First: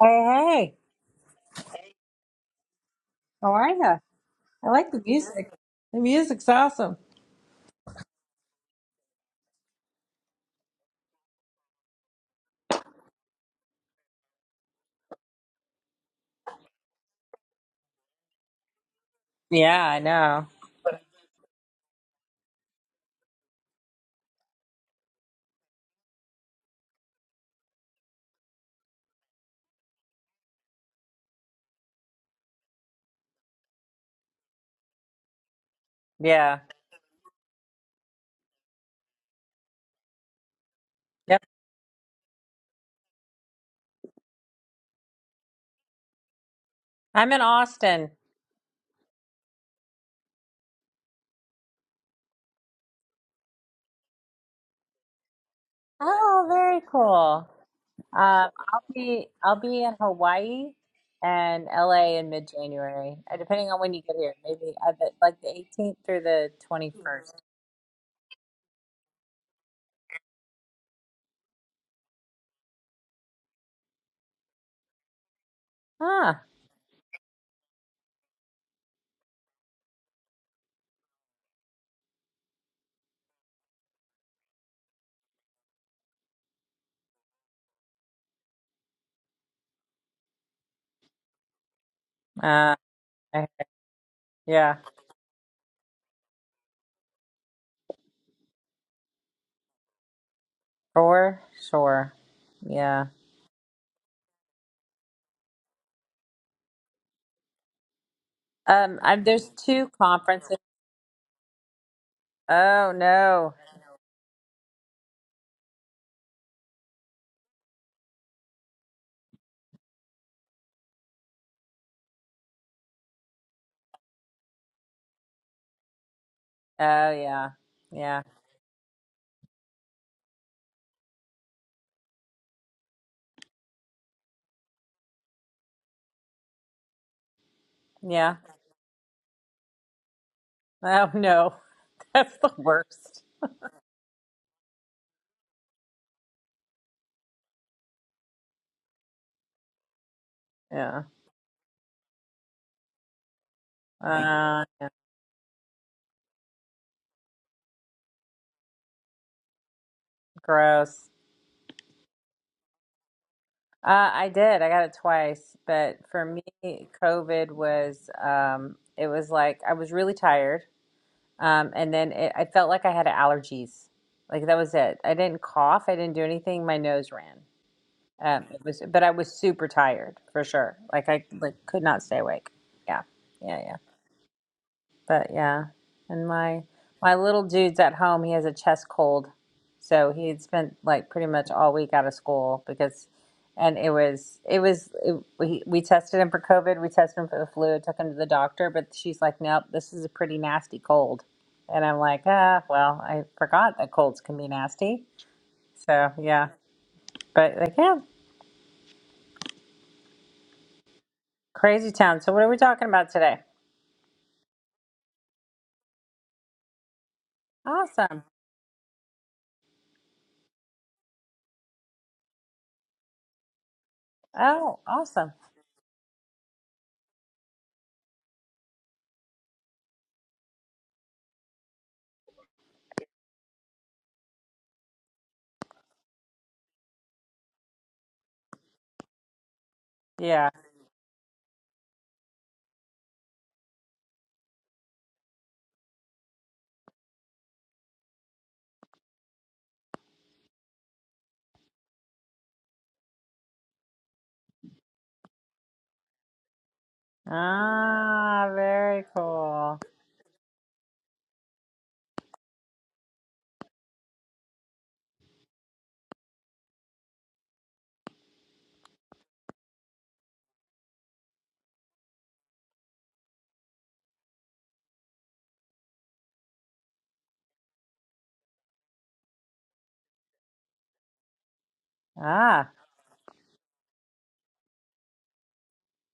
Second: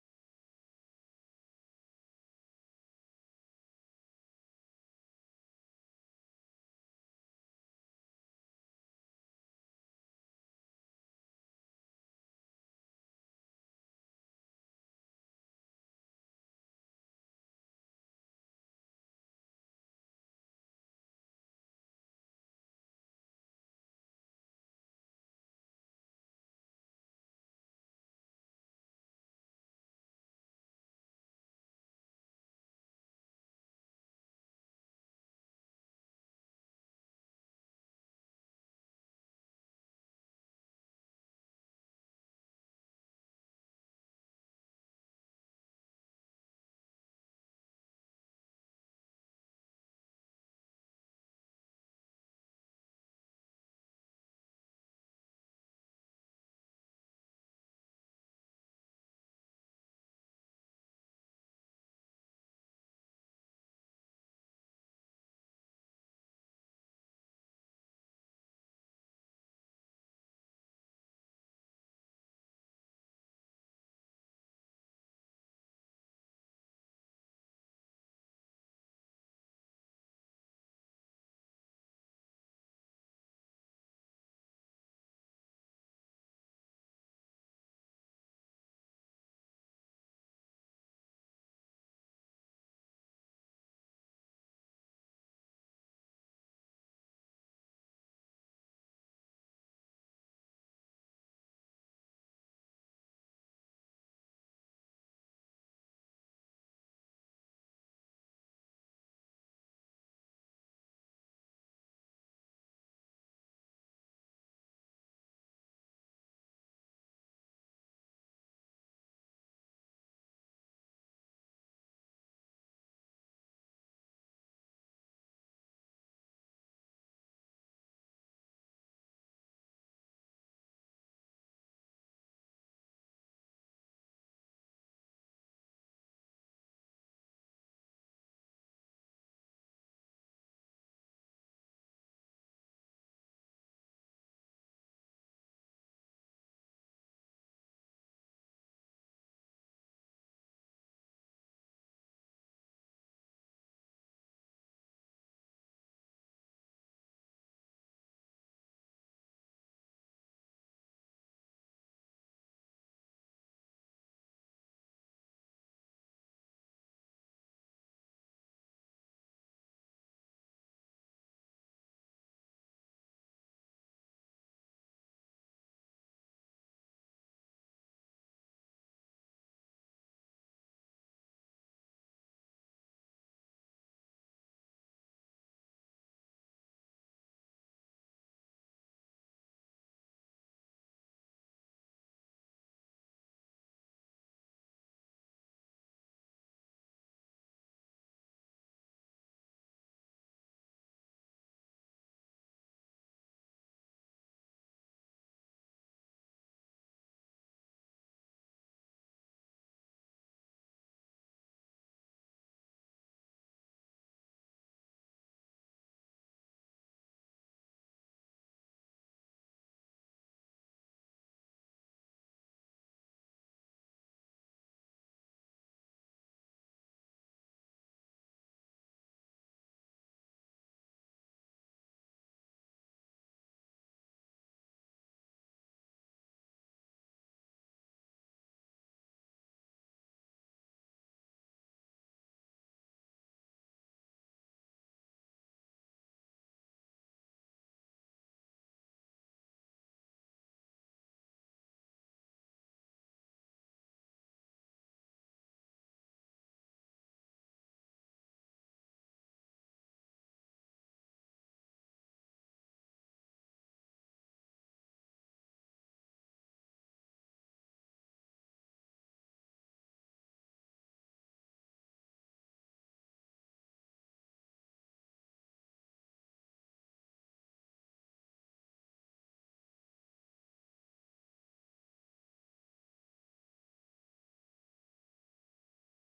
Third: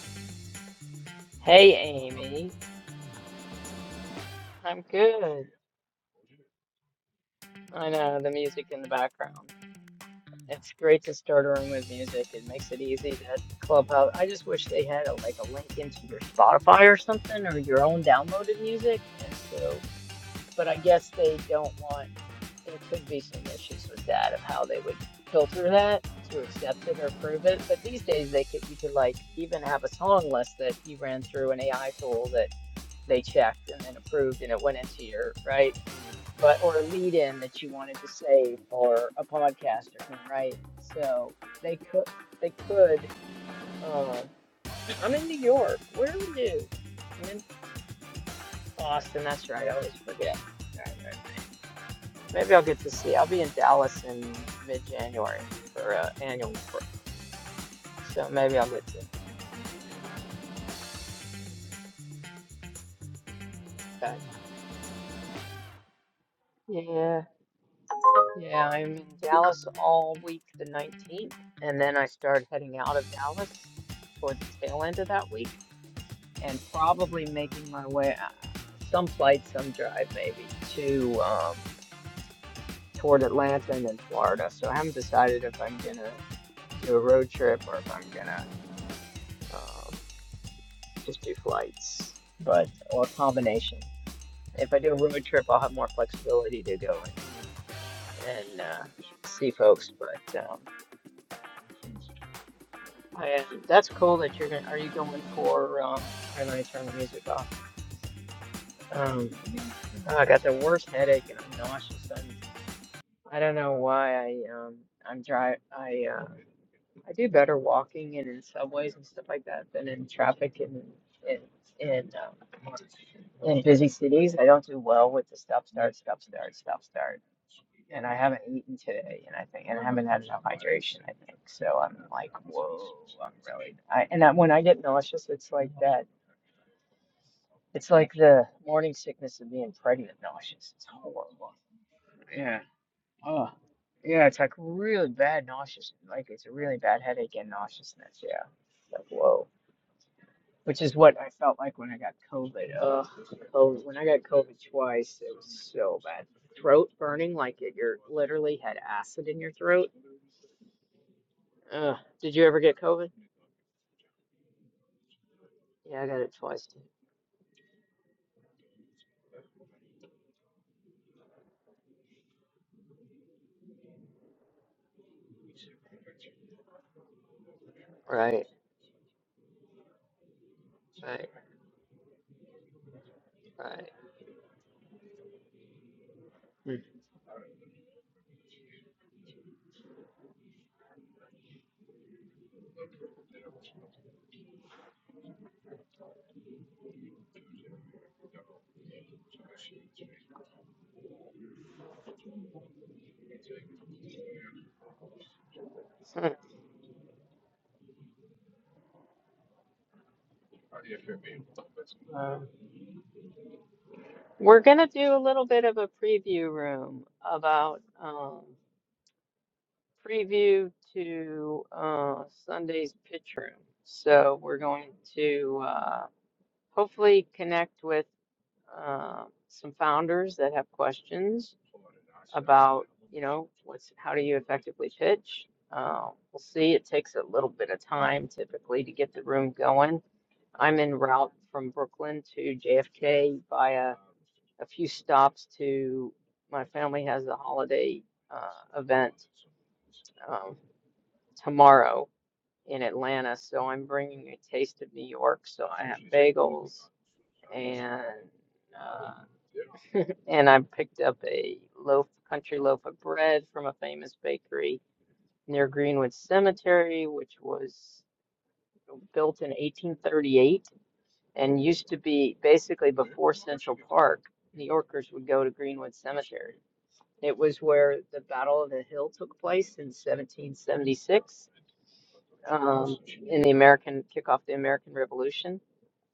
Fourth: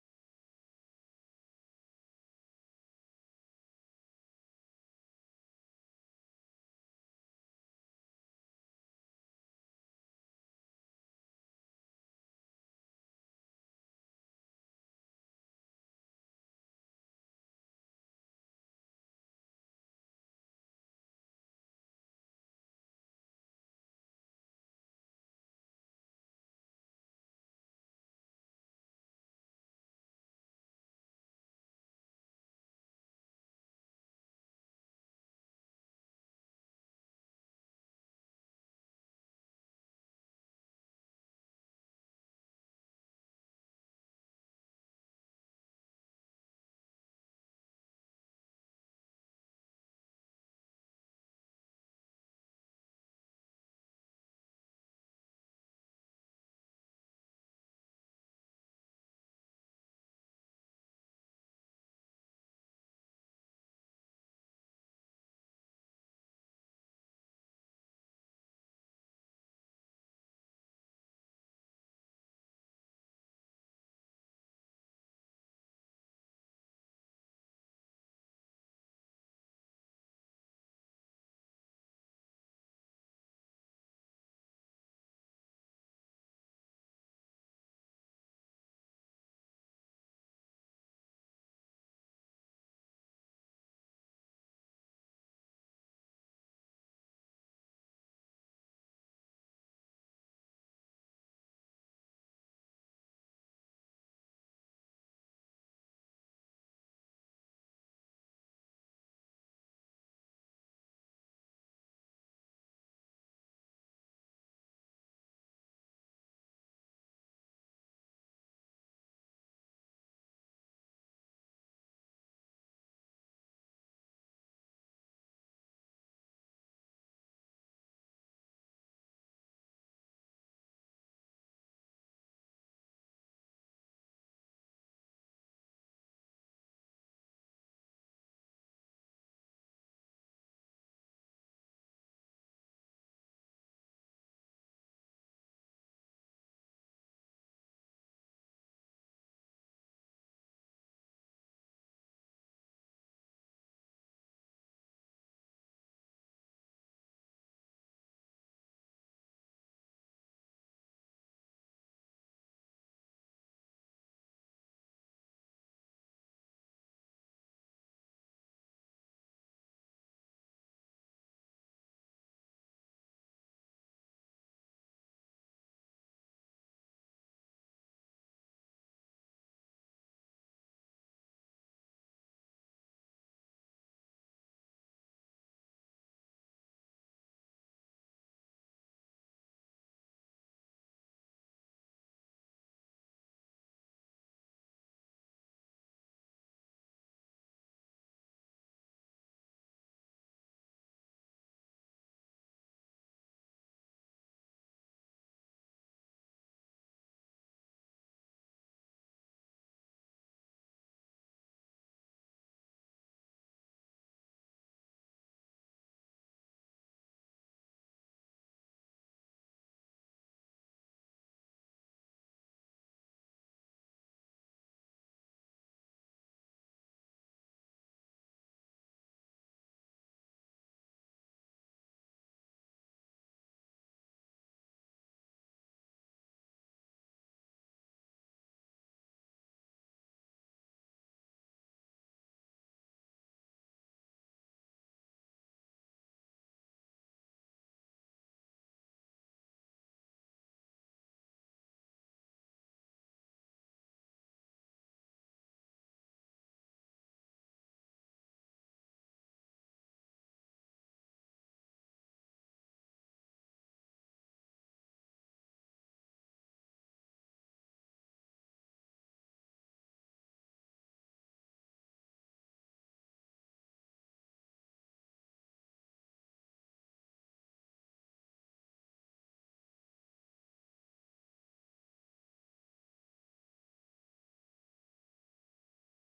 Hey, hey, Hey, Amy. how are you? I I'm like the good. music. The music's awesome. I know the music in the background. It's great to start a room with music. It makes it easy. That Clubhouse. I just wish they had a, like a link into your Spotify or something or your own downloaded music. And Yeah, so, I know. but I guess they don't want. There could be some issues with that of how they would filter that to accept it or approve it. But these days, they could you could like even have a song list that you ran through an AI tool that they checked and then approved and it went into your right Yeah. but or a lead in that you wanted to say for a podcaster right? So Yep. they could they could uh, I'm in New York. Where are you? I'm I'm in in Austin. Boston, that's right, I always forget. All right, all right. Maybe I'll get to see. I'll be in Dallas in mid January for an uh, Oh, annual very break. cool. So Um, maybe I'll I'll get to be I'll be in Hawaii and LA in mid-January, uh, depending on when you get that. here. Maybe at the, like the 18th through the Yeah. 21st. Yeah, I'm in Dallas all week the 19th, and then I start heading out of Dallas towards the tail end of that week. Ah, and probably making my way uh, some flight, some drive, maybe to um, toward Atlanta and then Florida. So I haven't decided if I'm gonna do a road trip or if I'm gonna um, just do flights, but uh, or a I- combination. If yeah, I do a road trip, I'll have more flexibility to go and, and uh, see folks. But um, for sure. Yeah. I, that's cool that you're gonna. Are you going for? Um, why I turn the music off? Um, I, Um, there's two Oh, I got the conferences. worst headache and I'm nauseous. I'm Oh I don't no. know why I um I'm dry I uh I do better walking and in subways and stuff like that than in traffic and in in, in, um, in busy cities. I don't do well with the stop start stop start stop Oh start. yeah. And I Yeah. haven't eaten today, and I think, and I haven't had enough hydration, I think. So I'm like, whoa, I'm really. I, and that, when I get nauseous, it's like that. It's like Yeah. the morning sickness of being pregnant nauseous. It's Oh horrible. no, that's the worst. Yeah, it's like really bad nauseous. Like it's a really bad headache and nauseousness. Yeah. Like whoa. Which is Yeah. what I felt like when I got COVID. Ugh, COVID. When I got COVID Uh, yeah. twice, it was so bad. Throat burning, like it, you're literally had acid in your throat. Gross. Ugh. Did you ever get COVID? Uh, I did. I got it twice, but Yeah, I got for it me, twice. COVID was. Um, it was like I was really tired, um, and then it, I felt like I had allergies. Like that was it. I didn't cough. I didn't do anything. My nose ran. Um, Right, it was, but I was super tired for sure. Like I right, like could not stay awake. Yeah, yeah, yeah. right. But yeah, and my my little dude's at home. He has a chest cold, so he had spent like pretty much all week out of school because, and it was it was it, we we tested him for COVID, we tested him for the flu, took him to the doctor, but she's like, nope, this is a pretty nasty cold, and I'm like, ah, well, I forgot that colds can be nasty. So Hmm. yeah, but like yeah, crazy town. So what Um, are we talking about today? We're gonna do a little bit of a preview room about. Awesome. um, preview to uh, Sunday's pitch room. So we're Oh, going awesome. to uh, hopefully connect with uh, some founders that have questions about, you know, what's how do you effectively pitch? Uh, we'll see. It takes a little bit of time typically to get the room going. Yeah. I'm en route from Brooklyn to JFK via a few stops to my family has a holiday uh, event um, tomorrow. in Atlanta, so I'm bringing a taste of New York. So I have bagels and Ah, very uh, cool. and I picked up a loaf, country loaf of bread from a famous bakery near Greenwood Cemetery, which was built in 1838 and used to be basically before Central Park. New Yorkers would go to Greenwood Cemetery. It was where the Battle of the Hill took place in 1776 Ah, um, in the American kick off the American Revolution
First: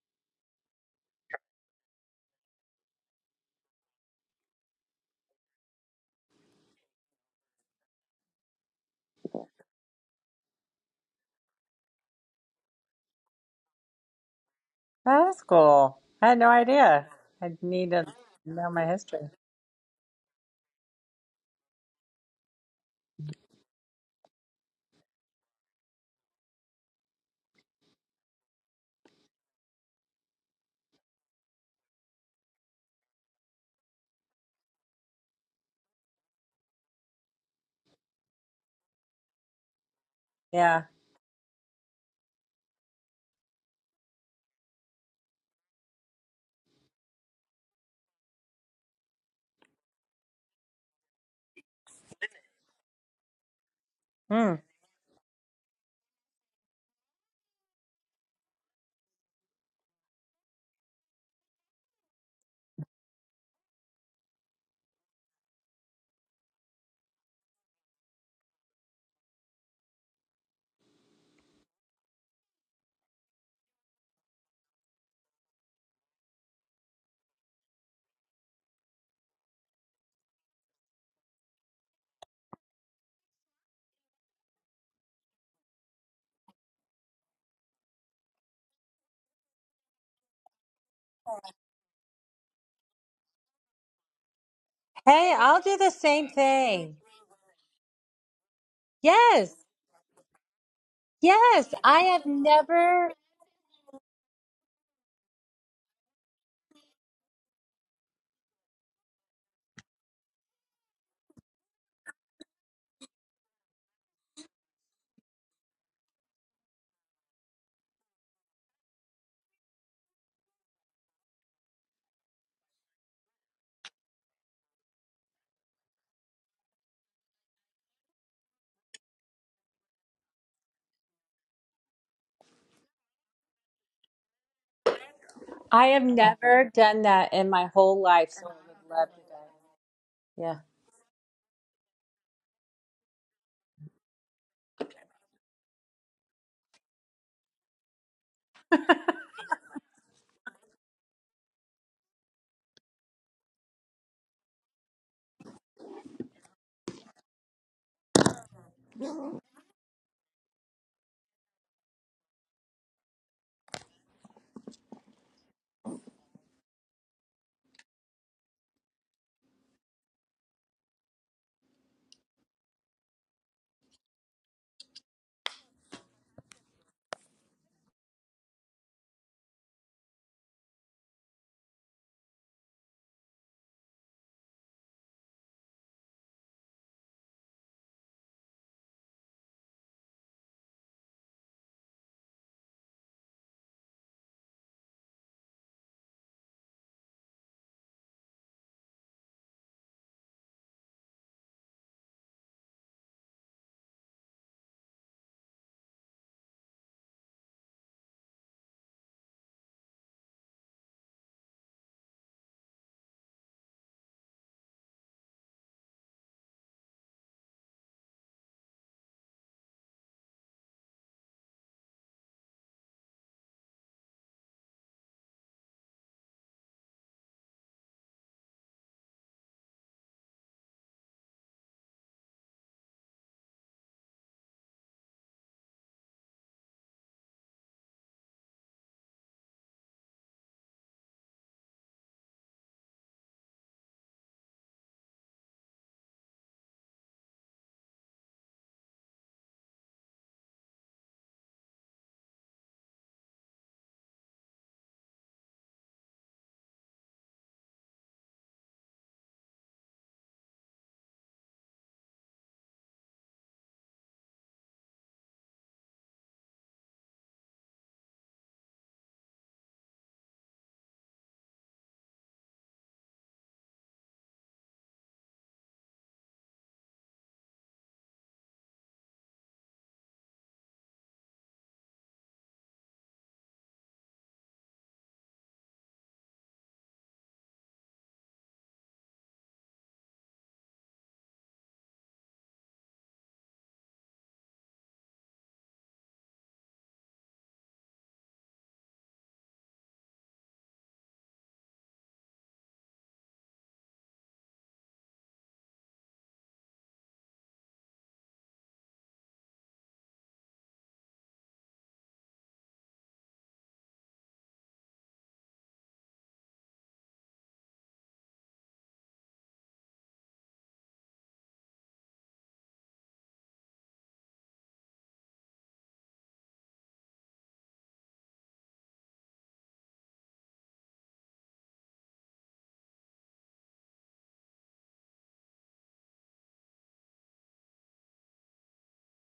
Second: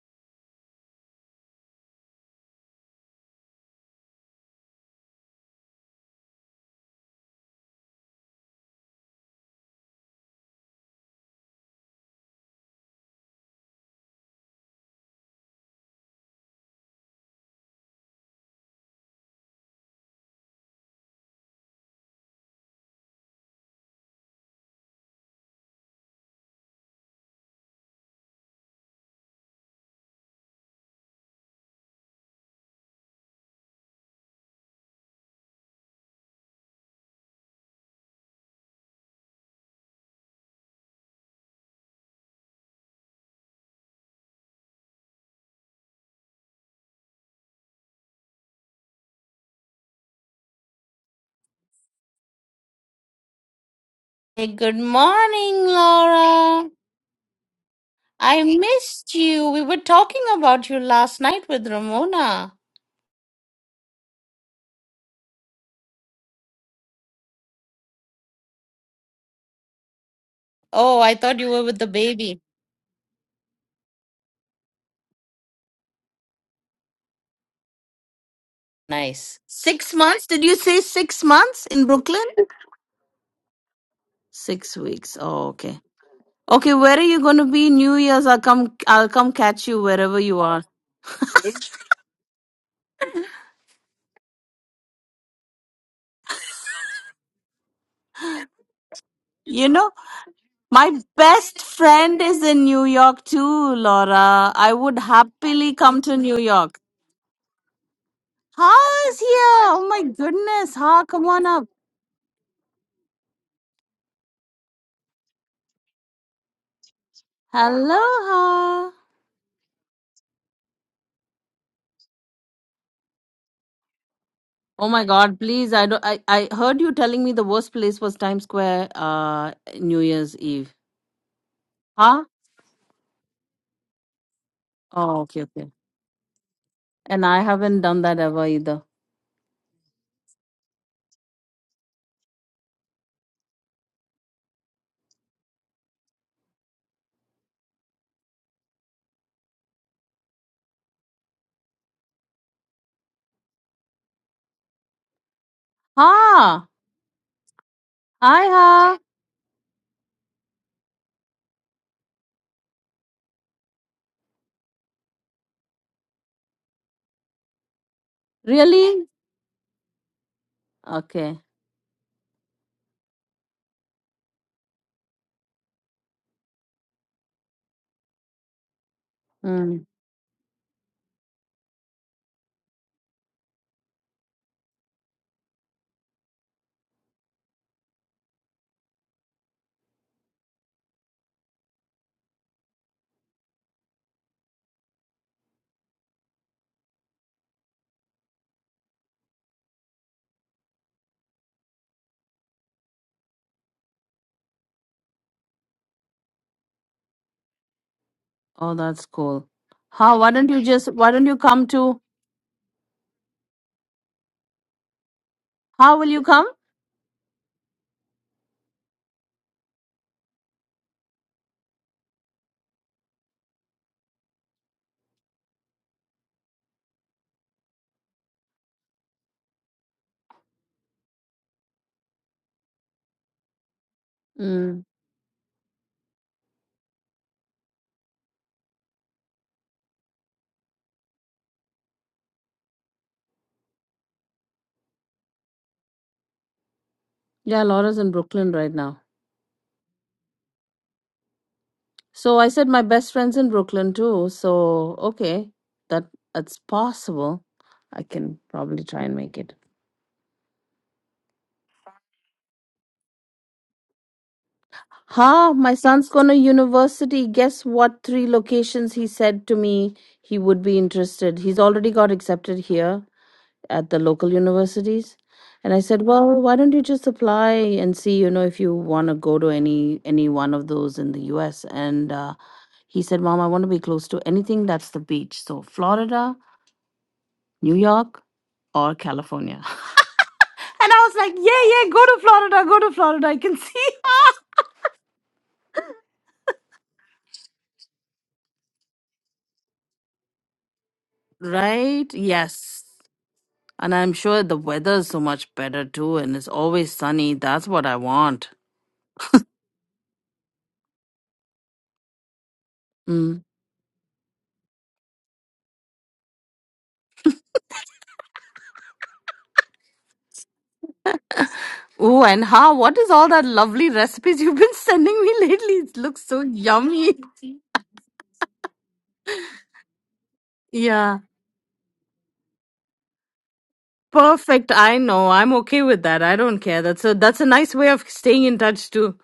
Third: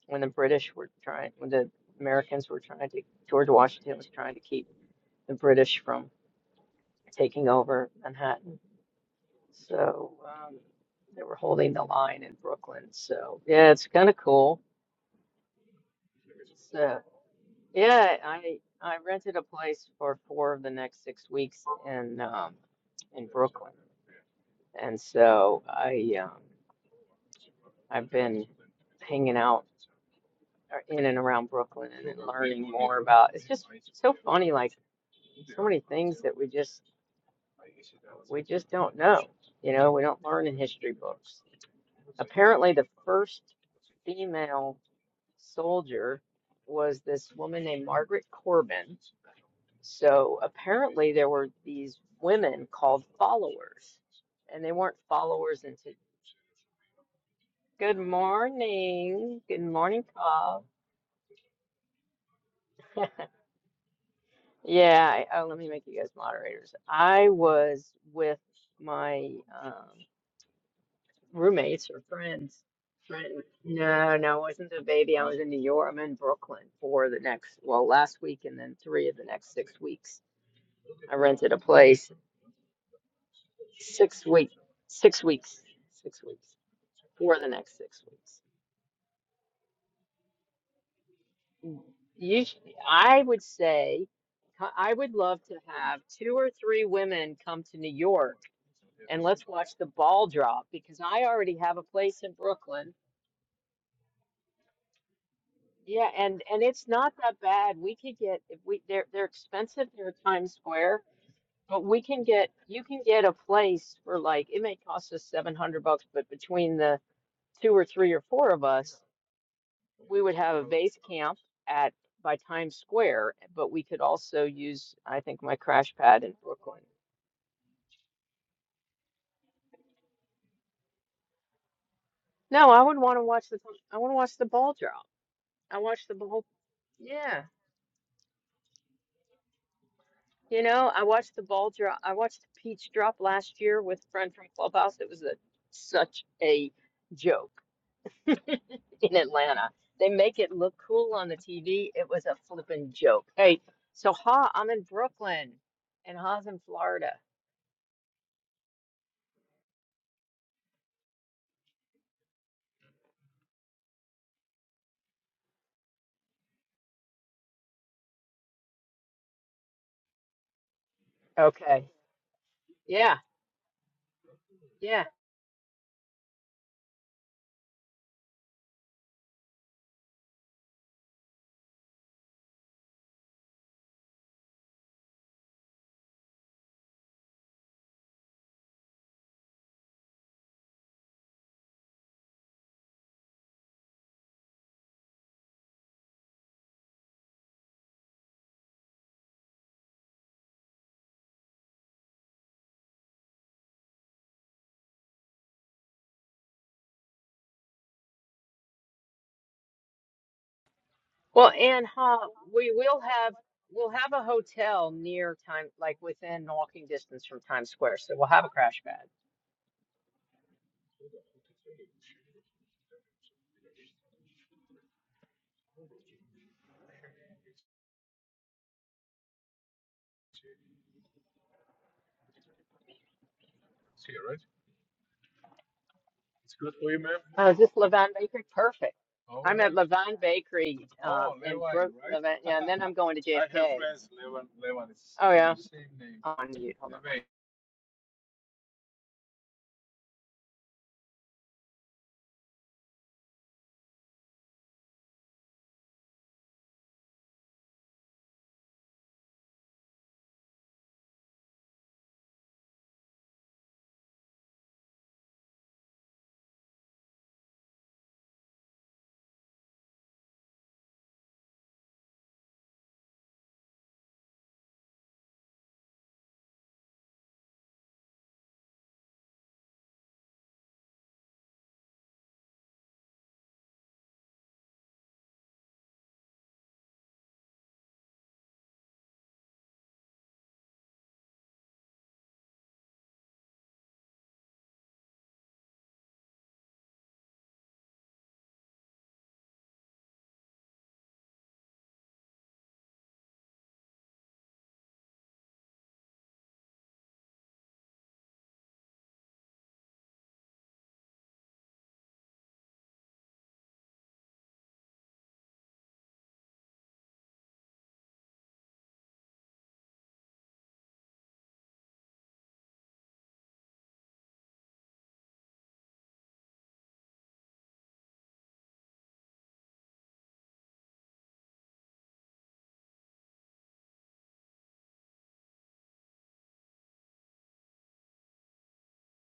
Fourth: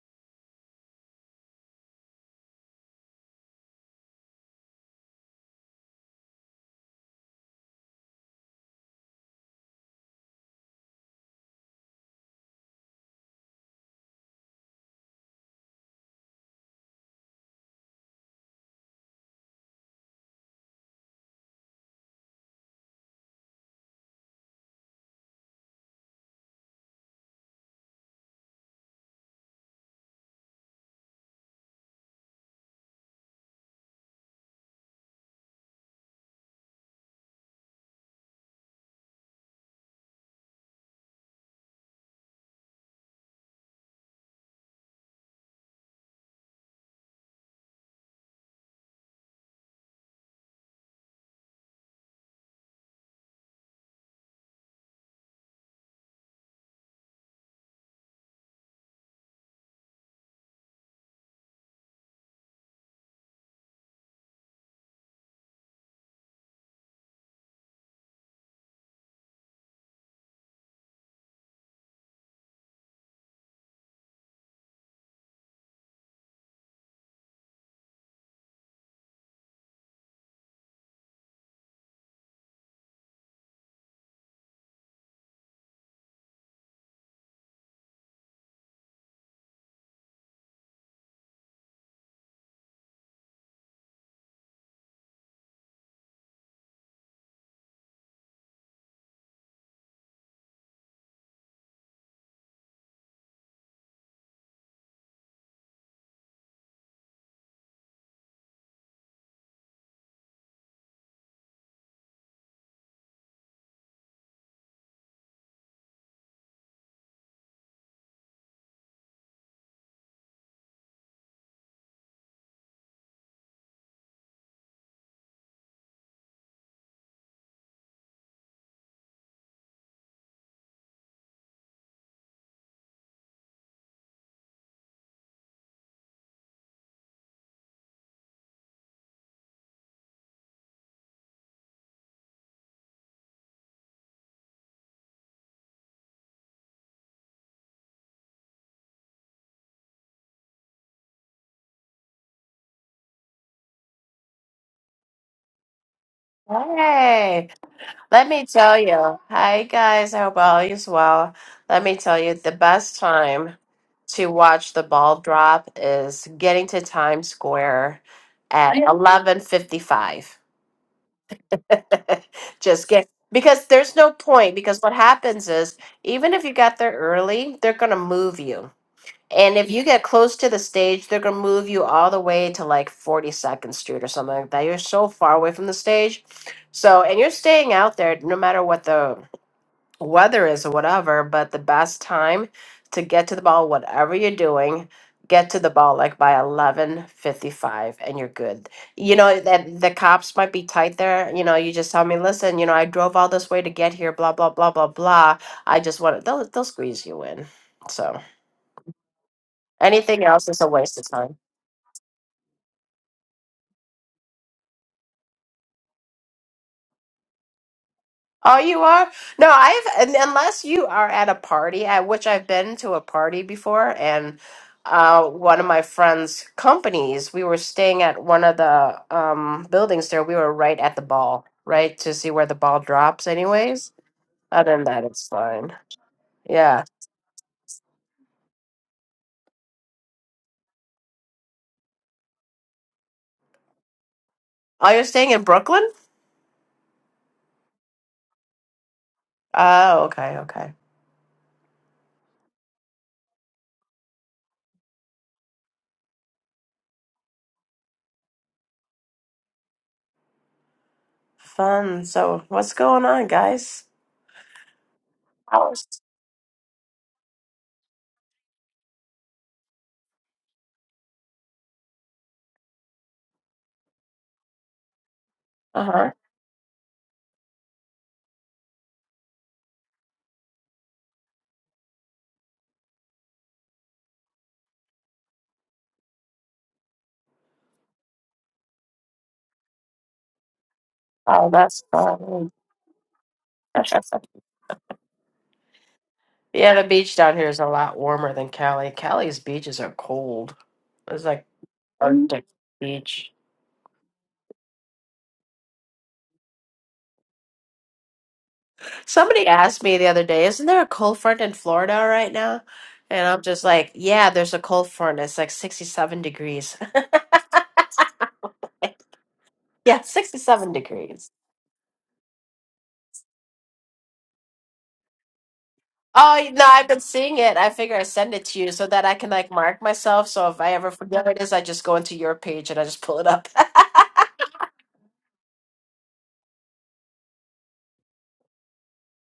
when the British were trying, when the Americans were trying to, George Washington was trying to keep the British from taking over Manhattan. So um, they were holding the line in Brooklyn. So yeah, it's kind of cool. that's cool. I had no So idea. I need to yeah, I know my I history. rented a place for four of the next six weeks in um, in Brooklyn, and so I um, I've been hanging out are in and around Brooklyn and then learning more about, it's just so funny, like so many things that we just, we just don't know. You know, we don't learn in Yeah. history books. Apparently, the first female soldier was this woman named Margaret Corbin. So apparently, there were these women called followers, Hey, Hmm. and they good weren't morning, followers until. Laura. Good I missed morning. you. We Good were morning, talking Paul. about you last night with Ramona. Yeah, I, oh, let me make you guys moderators. I was with my um, Oh, I thought you were with the roommates or baby. friends. Friend, no, no, it wasn't a baby. I was in New York. I'm in Brooklyn for the next, well, last week and then three of the Nice. next six Six weeks. months? Did you say I six rented a months in place Brooklyn? six week, Six weeks. six Oh, weeks, okay. six weeks Okay, where are you going for to the be next New six Year's? I'll weeks. come. I'll come catch you wherever you are. Mm. You, sh- I would say, I would Hey, love to I'll do the have same two or three thing. women come to New York and let's Yes. You watch the know, ball drop my because I already best Yes. have a I friend place have in is in New Brooklyn. never York too, Laura. I would happily come Yeah, to New and and York. it's not that bad. We could get if Ha we they're is they're here. Oh expensive my near Times goodness. Square, Ha, come on up. but we can get you can get a place for like it may cost us 700 bucks, but between the two or three or four of Aloha. us, we would have a base camp at by Times Square, but we could also Oh use my I God, think my please. I crash don't I, pad in I heard Brooklyn. you telling me the worst place was Times Square uh New Year's Eve. Huh? No, I would want to watch the I want to watch the ball drop. Oh, okay, okay. I I have watch the ball. never done And that Yeah. I in my haven't done whole that life, ever so I either. would love to do that. Yeah. You know, I watched the ball drop. I watched the peach drop last year with a friend from Clubhouse. It was a, such a joke in Atlanta. They make it look cool on the TV. It was a flippin' joke. Hey, so Ha, I'm in Brooklyn, and Ha's in Ha! Florida. Hey, let I me tell ha. you. Hi guys, I hope all is well. Let me tell you, the best time to watch the ball drop is getting to Times Square at Really? eleven fifty-five. Okay. Okay. Just get Yeah, because there's no point because what yeah. happens is even if you got there early, they're gonna move you. And if you Mm. get close to the stage, they're gonna move you all the way to like 42nd Street or something like that. You're so far away from the stage. So, and you're staying out there no matter what the weather is or whatever, but the best time to get to the ball, whatever you're doing, get to the ball like by 11:55 and you're good. You know that the cops might be tight there. You know, you just tell me, "Listen, you know, I drove all this way to get here, blah blah blah blah blah. I just want to they'll they'll squeeze you in." So Oh, that's cool. How Anything why don't else you is a just waste why of don't you time. Well, come and to Ha, we will have we'll have a hotel near time, like how will you within come? walking distance from Times Square. So we'll have a Oh, you crash pad. are? No, I've un- unless you are at a party, at which I've been to a party before, and uh, one of my friends' companies, we were staying at one of the um, buildings there. We were right at the ball, right to see where the ball drops. Anyways, other Mm. than that, it's fine. Yeah. Oh, is this Levon Bakery? Perfect. I'm at yes. Levon Bakery um, in Brook, Levant. Yeah, and then I'm going to JFK. Oh, you're staying Oh, in yeah. Brooklyn? On you. Hold on. Yeah, Laura's in Brooklyn right now. Oh, okay, okay. So I said my best friends in Brooklyn too. So okay, that that's possible. I can probably try and make it. Fun. So, what's going on, guys? Ha! My son's going to university. Guess what? Three locations he said to me he would be interested. He's already got accepted here at the local universities. And I Uh said, huh. well, why don't you just apply and see, you know, if you want to go to any any one of those in the U.S. And uh, he said, Mom, I want to be close to anything that's the beach. So Florida, New York, or California. And I was like, Oh, yeah, yeah, that's go to fun. Florida, go to Florida. I can see Yeah, the beach down here is a lot warmer than Cali. Cali's beaches are cold. It's like Right? Arctic Yes. beach. And I'm sure the weather is so much better too, and it's always sunny. That's what I want. Somebody asked me the other day, "Isn't there a cold front in Florida right now?" And Mm. I'm just like, "Yeah, there's a cold front. It's like 67 degrees." yeah, 67 degrees. Oh, and how? What is all that lovely recipes you've been sending me lately? It looks Oh so no, I've been yummy. seeing it. I figure I send it to you so that I can like mark myself. So if I ever Yeah. forget what it is, I just go into your page and I just pull it up. Perfect. I know. I'm okay with that. I don't care. That's a that's a nice way of staying in touch too.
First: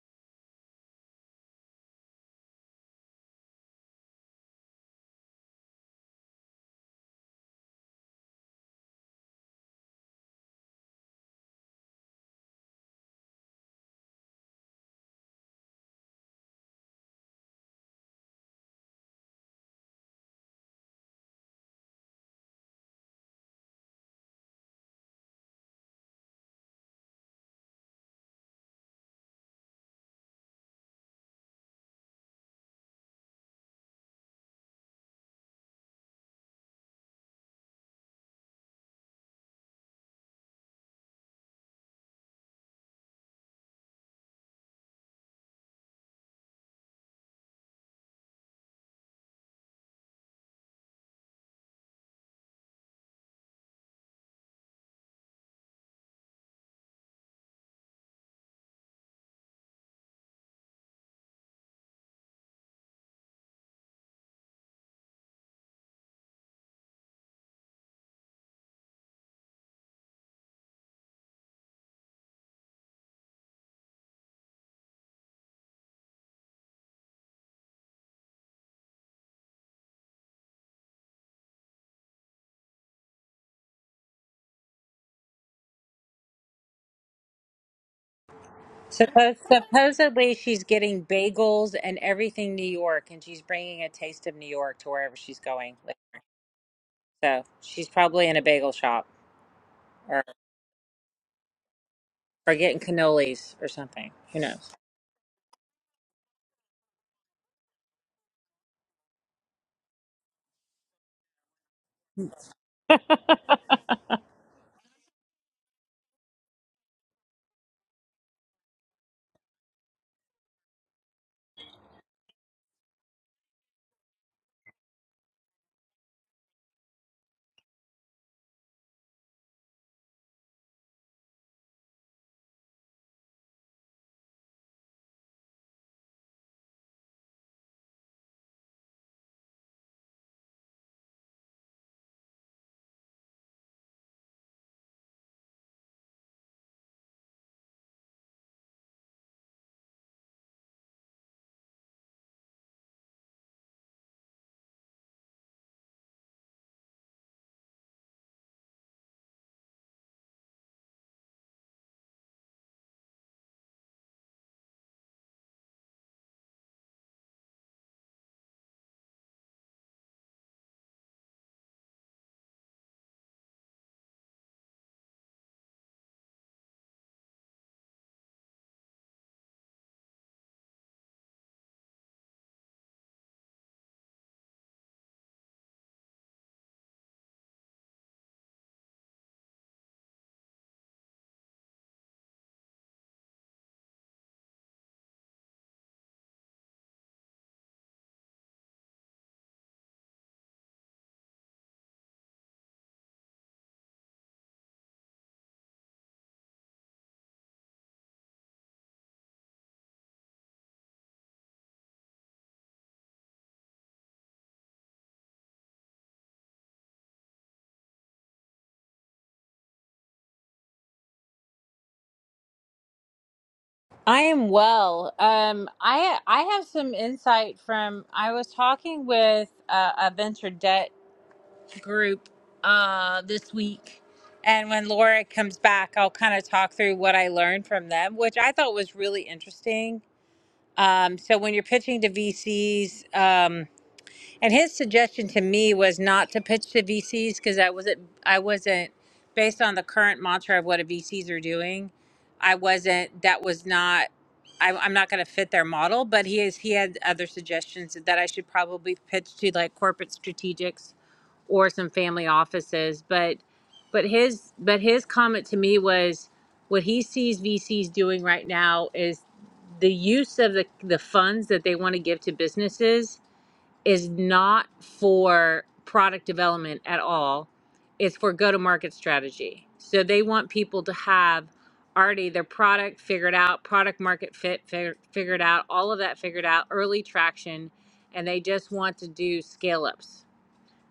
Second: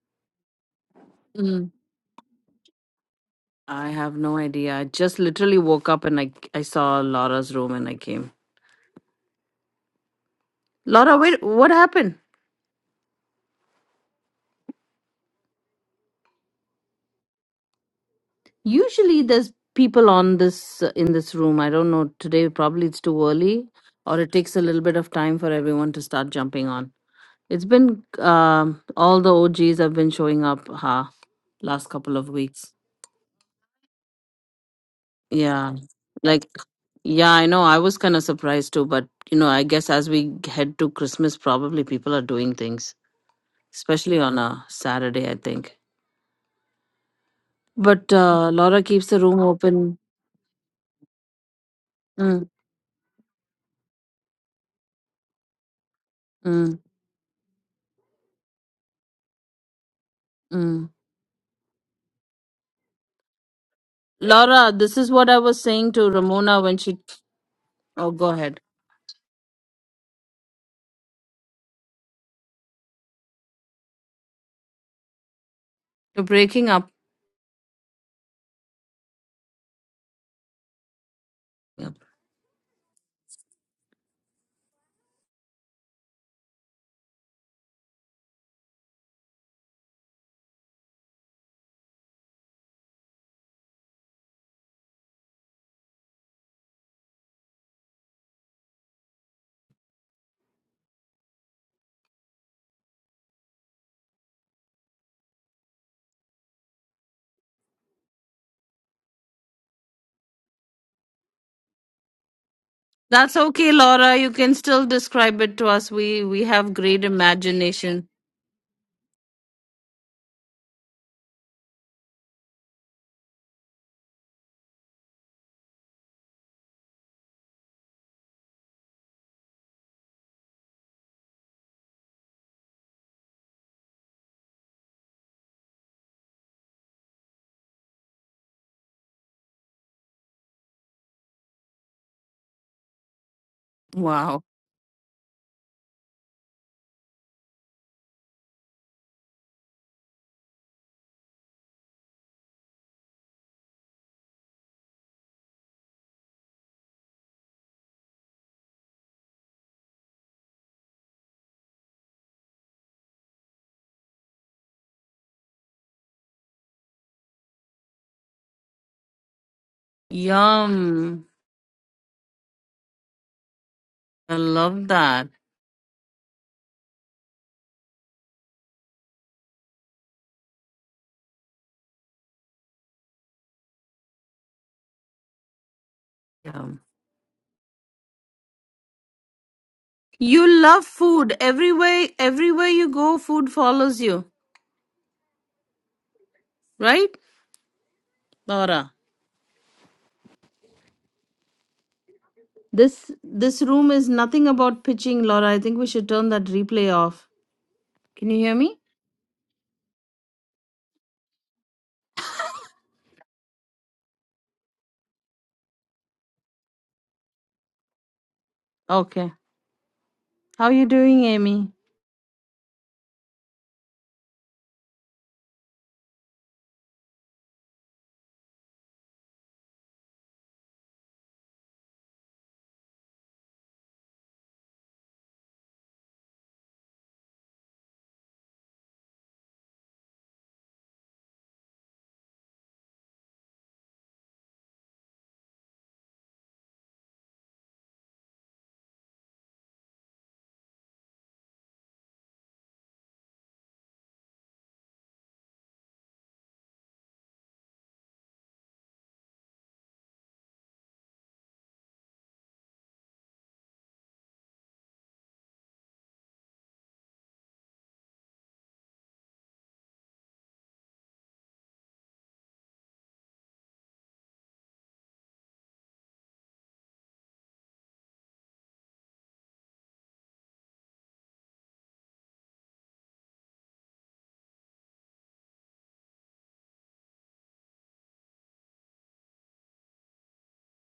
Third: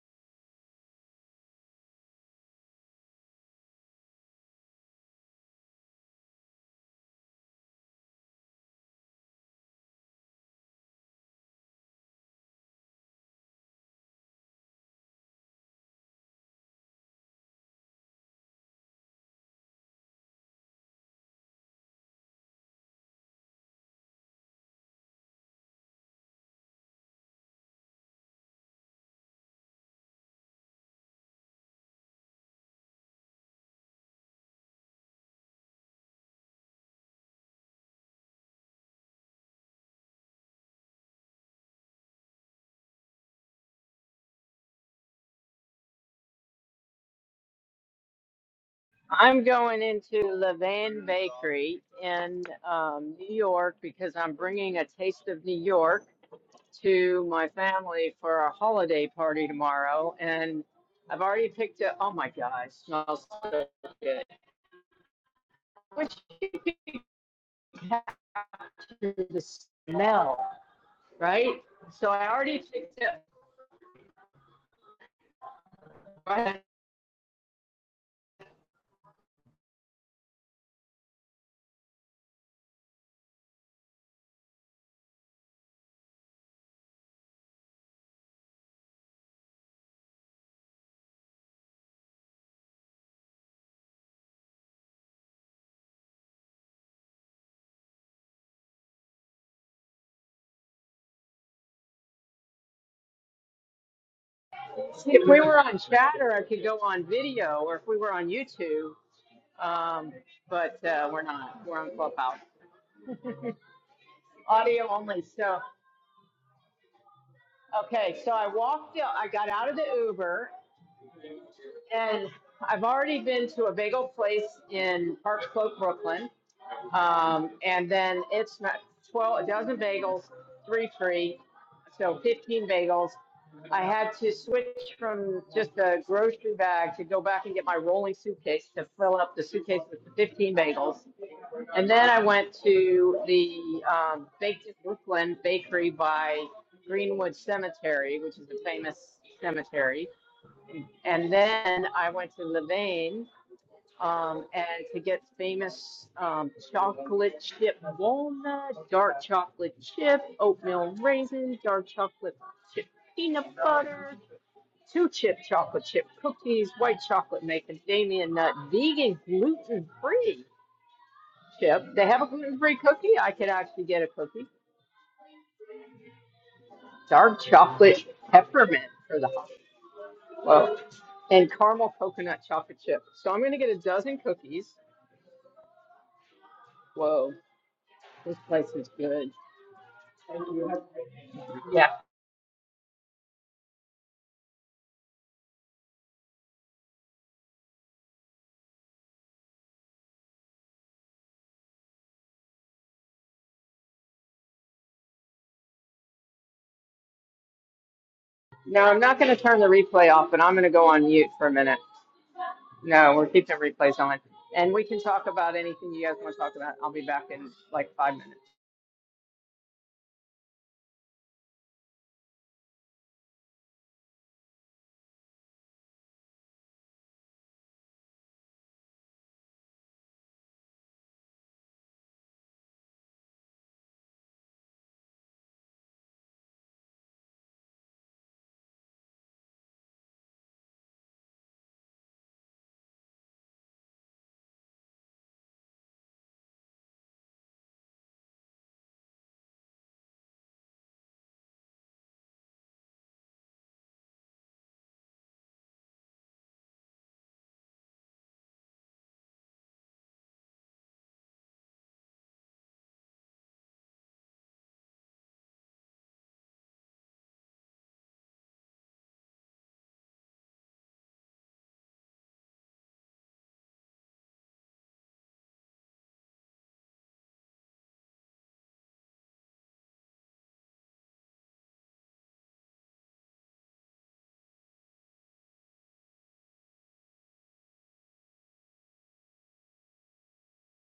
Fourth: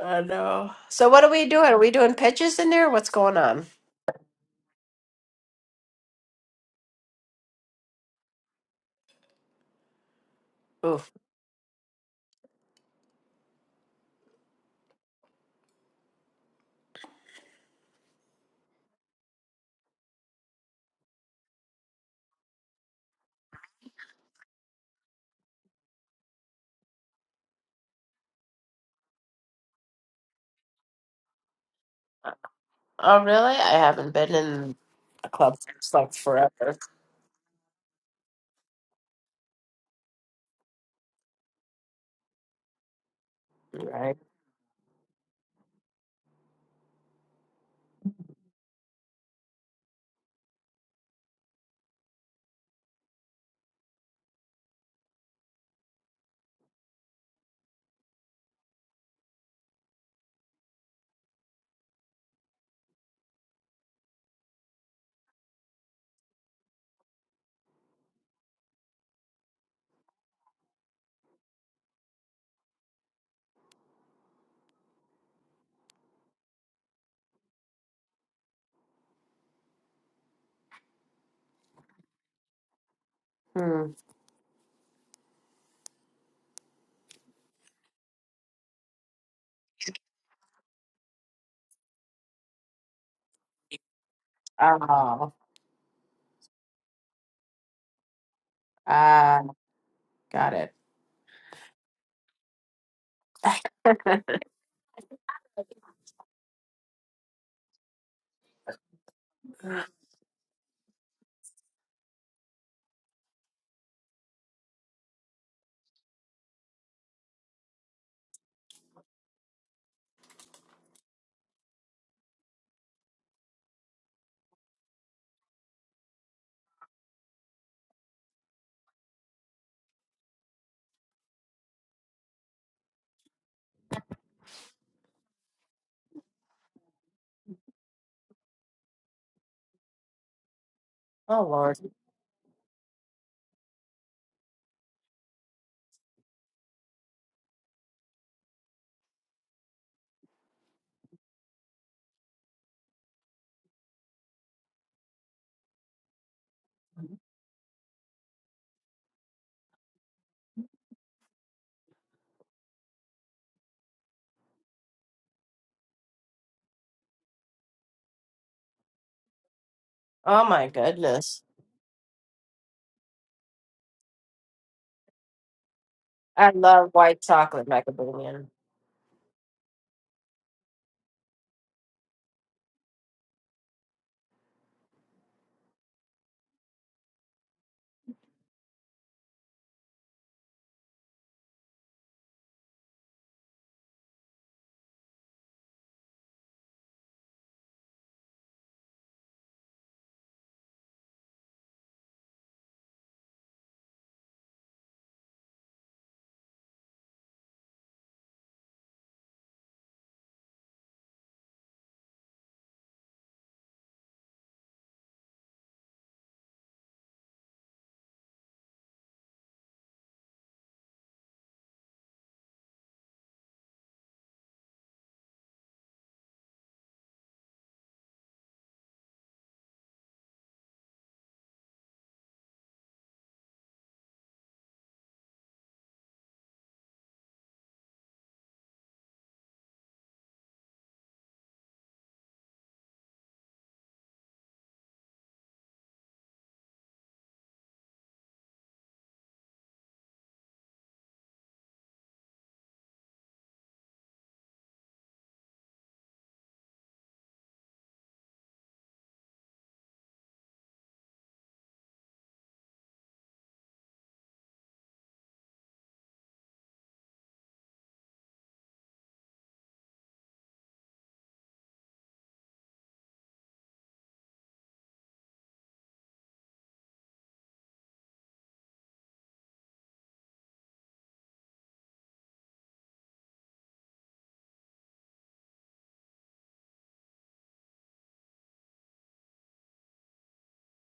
I know. So what are we Mm. doing? Are we doing pitches in there? What's going on? I have no idea. I just literally woke up and I I saw Laura's room and I came. Ooh. Laura, wait, what happened? Usually there's people on this uh, in this room. I don't know. Today probably it's too early or it takes a little bit of time for everyone to start jumping on. It's been um all the OGs have been showing up ha last couple of weeks. Oh, really? I haven't been in a club Yeah. since like Like forever. yeah, I know. I was kind of surprised too, but you know, I guess as we head to Christmas probably people are doing things, Right. especially on a Saturday, I think. But uh Laura keeps the room I'm going open. into Levan Levan. Bakery in Mm, um, New York because I'm bringing a taste of New York mm, to my family for a holiday party tomorrow. And mm. I've already picked up, oh my God, it smells so good. Laura, this is what I was saying I wish to Ramona when she. you could Oh, go ahead. capture the smell. right? So I already picked You're up. breaking up. Yeah. Hmm. Suppose, supposedly she's getting bagels and everything New York and she's bringing a taste of New York to wherever Oh, she's going. Like, So, she's probably in a bagel shop ah, or got it. or getting cannolis or something. Who knows? if we were on chatter, I could go on video, or if we were on YouTube, um, but uh, we're not. We're on Clubhouse, That's okay, Laura. You can still audio only. describe it So to us. We we have great imagination. okay, so I walked. out- I got out of the Uber, and I've already been to a bagel place in Park Slope, Brooklyn, um, and then it's not twelve a dozen bagels, three free, so fifteen bagels. I had to switch from just a grocery bag to go back and get my rolling suitcase to fill up the suitcase with the 15 bagels. oh, Lord. And then I went to the um, Wow. Baked in Brooklyn bakery by Greenwood Cemetery, which is a famous cemetery. And then I went to Levain um, and to get famous um, chocolate chip walnut, dark chocolate chip, oatmeal raisin, dark chocolate chip peanut butter, two chip chocolate chip cookies, white chocolate macadamia nut, vegan gluten Oh, free my Yum. goodness. chip. They have a gluten free cookie. I could actually get a I cookie. love that. I love white Dark chocolate chocolate macadamia. peppermint for the hot. Whoa. And caramel coconut chocolate chip. So I'm going to get a dozen cookies. Yum. Whoa. This place is good. You love food. Yeah. Everywhere everywhere you go, food follows you. Right? Laura. This this room is nothing about pitching, Laura. I think we should turn that replay off. Can you hear me? No, I'm not going to turn the replay off, but I'm going to go on mute for a minute. No, we're keeping replays on. And we can talk about anything you guys want to talk about. I'll be back in like five minutes. Okay. How you doing, Amy? I am well. Um, I I have some insight from I was talking with uh, a venture debt group uh, this week, and when Laura comes back, I'll kind of talk through what I learned from them, which I thought was really interesting. Um, so when you're pitching to VCs, and his suggestion to me was not to pitch to VCs because I wasn't I wasn't based on the current mantra of what a VCs are doing. I wasn't that was not I, I'm not going to fit their model. But he is he had other suggestions that I should probably pitch to like corporate strategics or some family offices. But but his but his comment to me was what he sees VCs doing right now is the use of the, the funds that they want to give to businesses is not for product development at all. It's for go to market strategy. So they want people to have already their product figured out, product market fit fig- figured out, all of that figured out, early traction, and they just want to do scale ups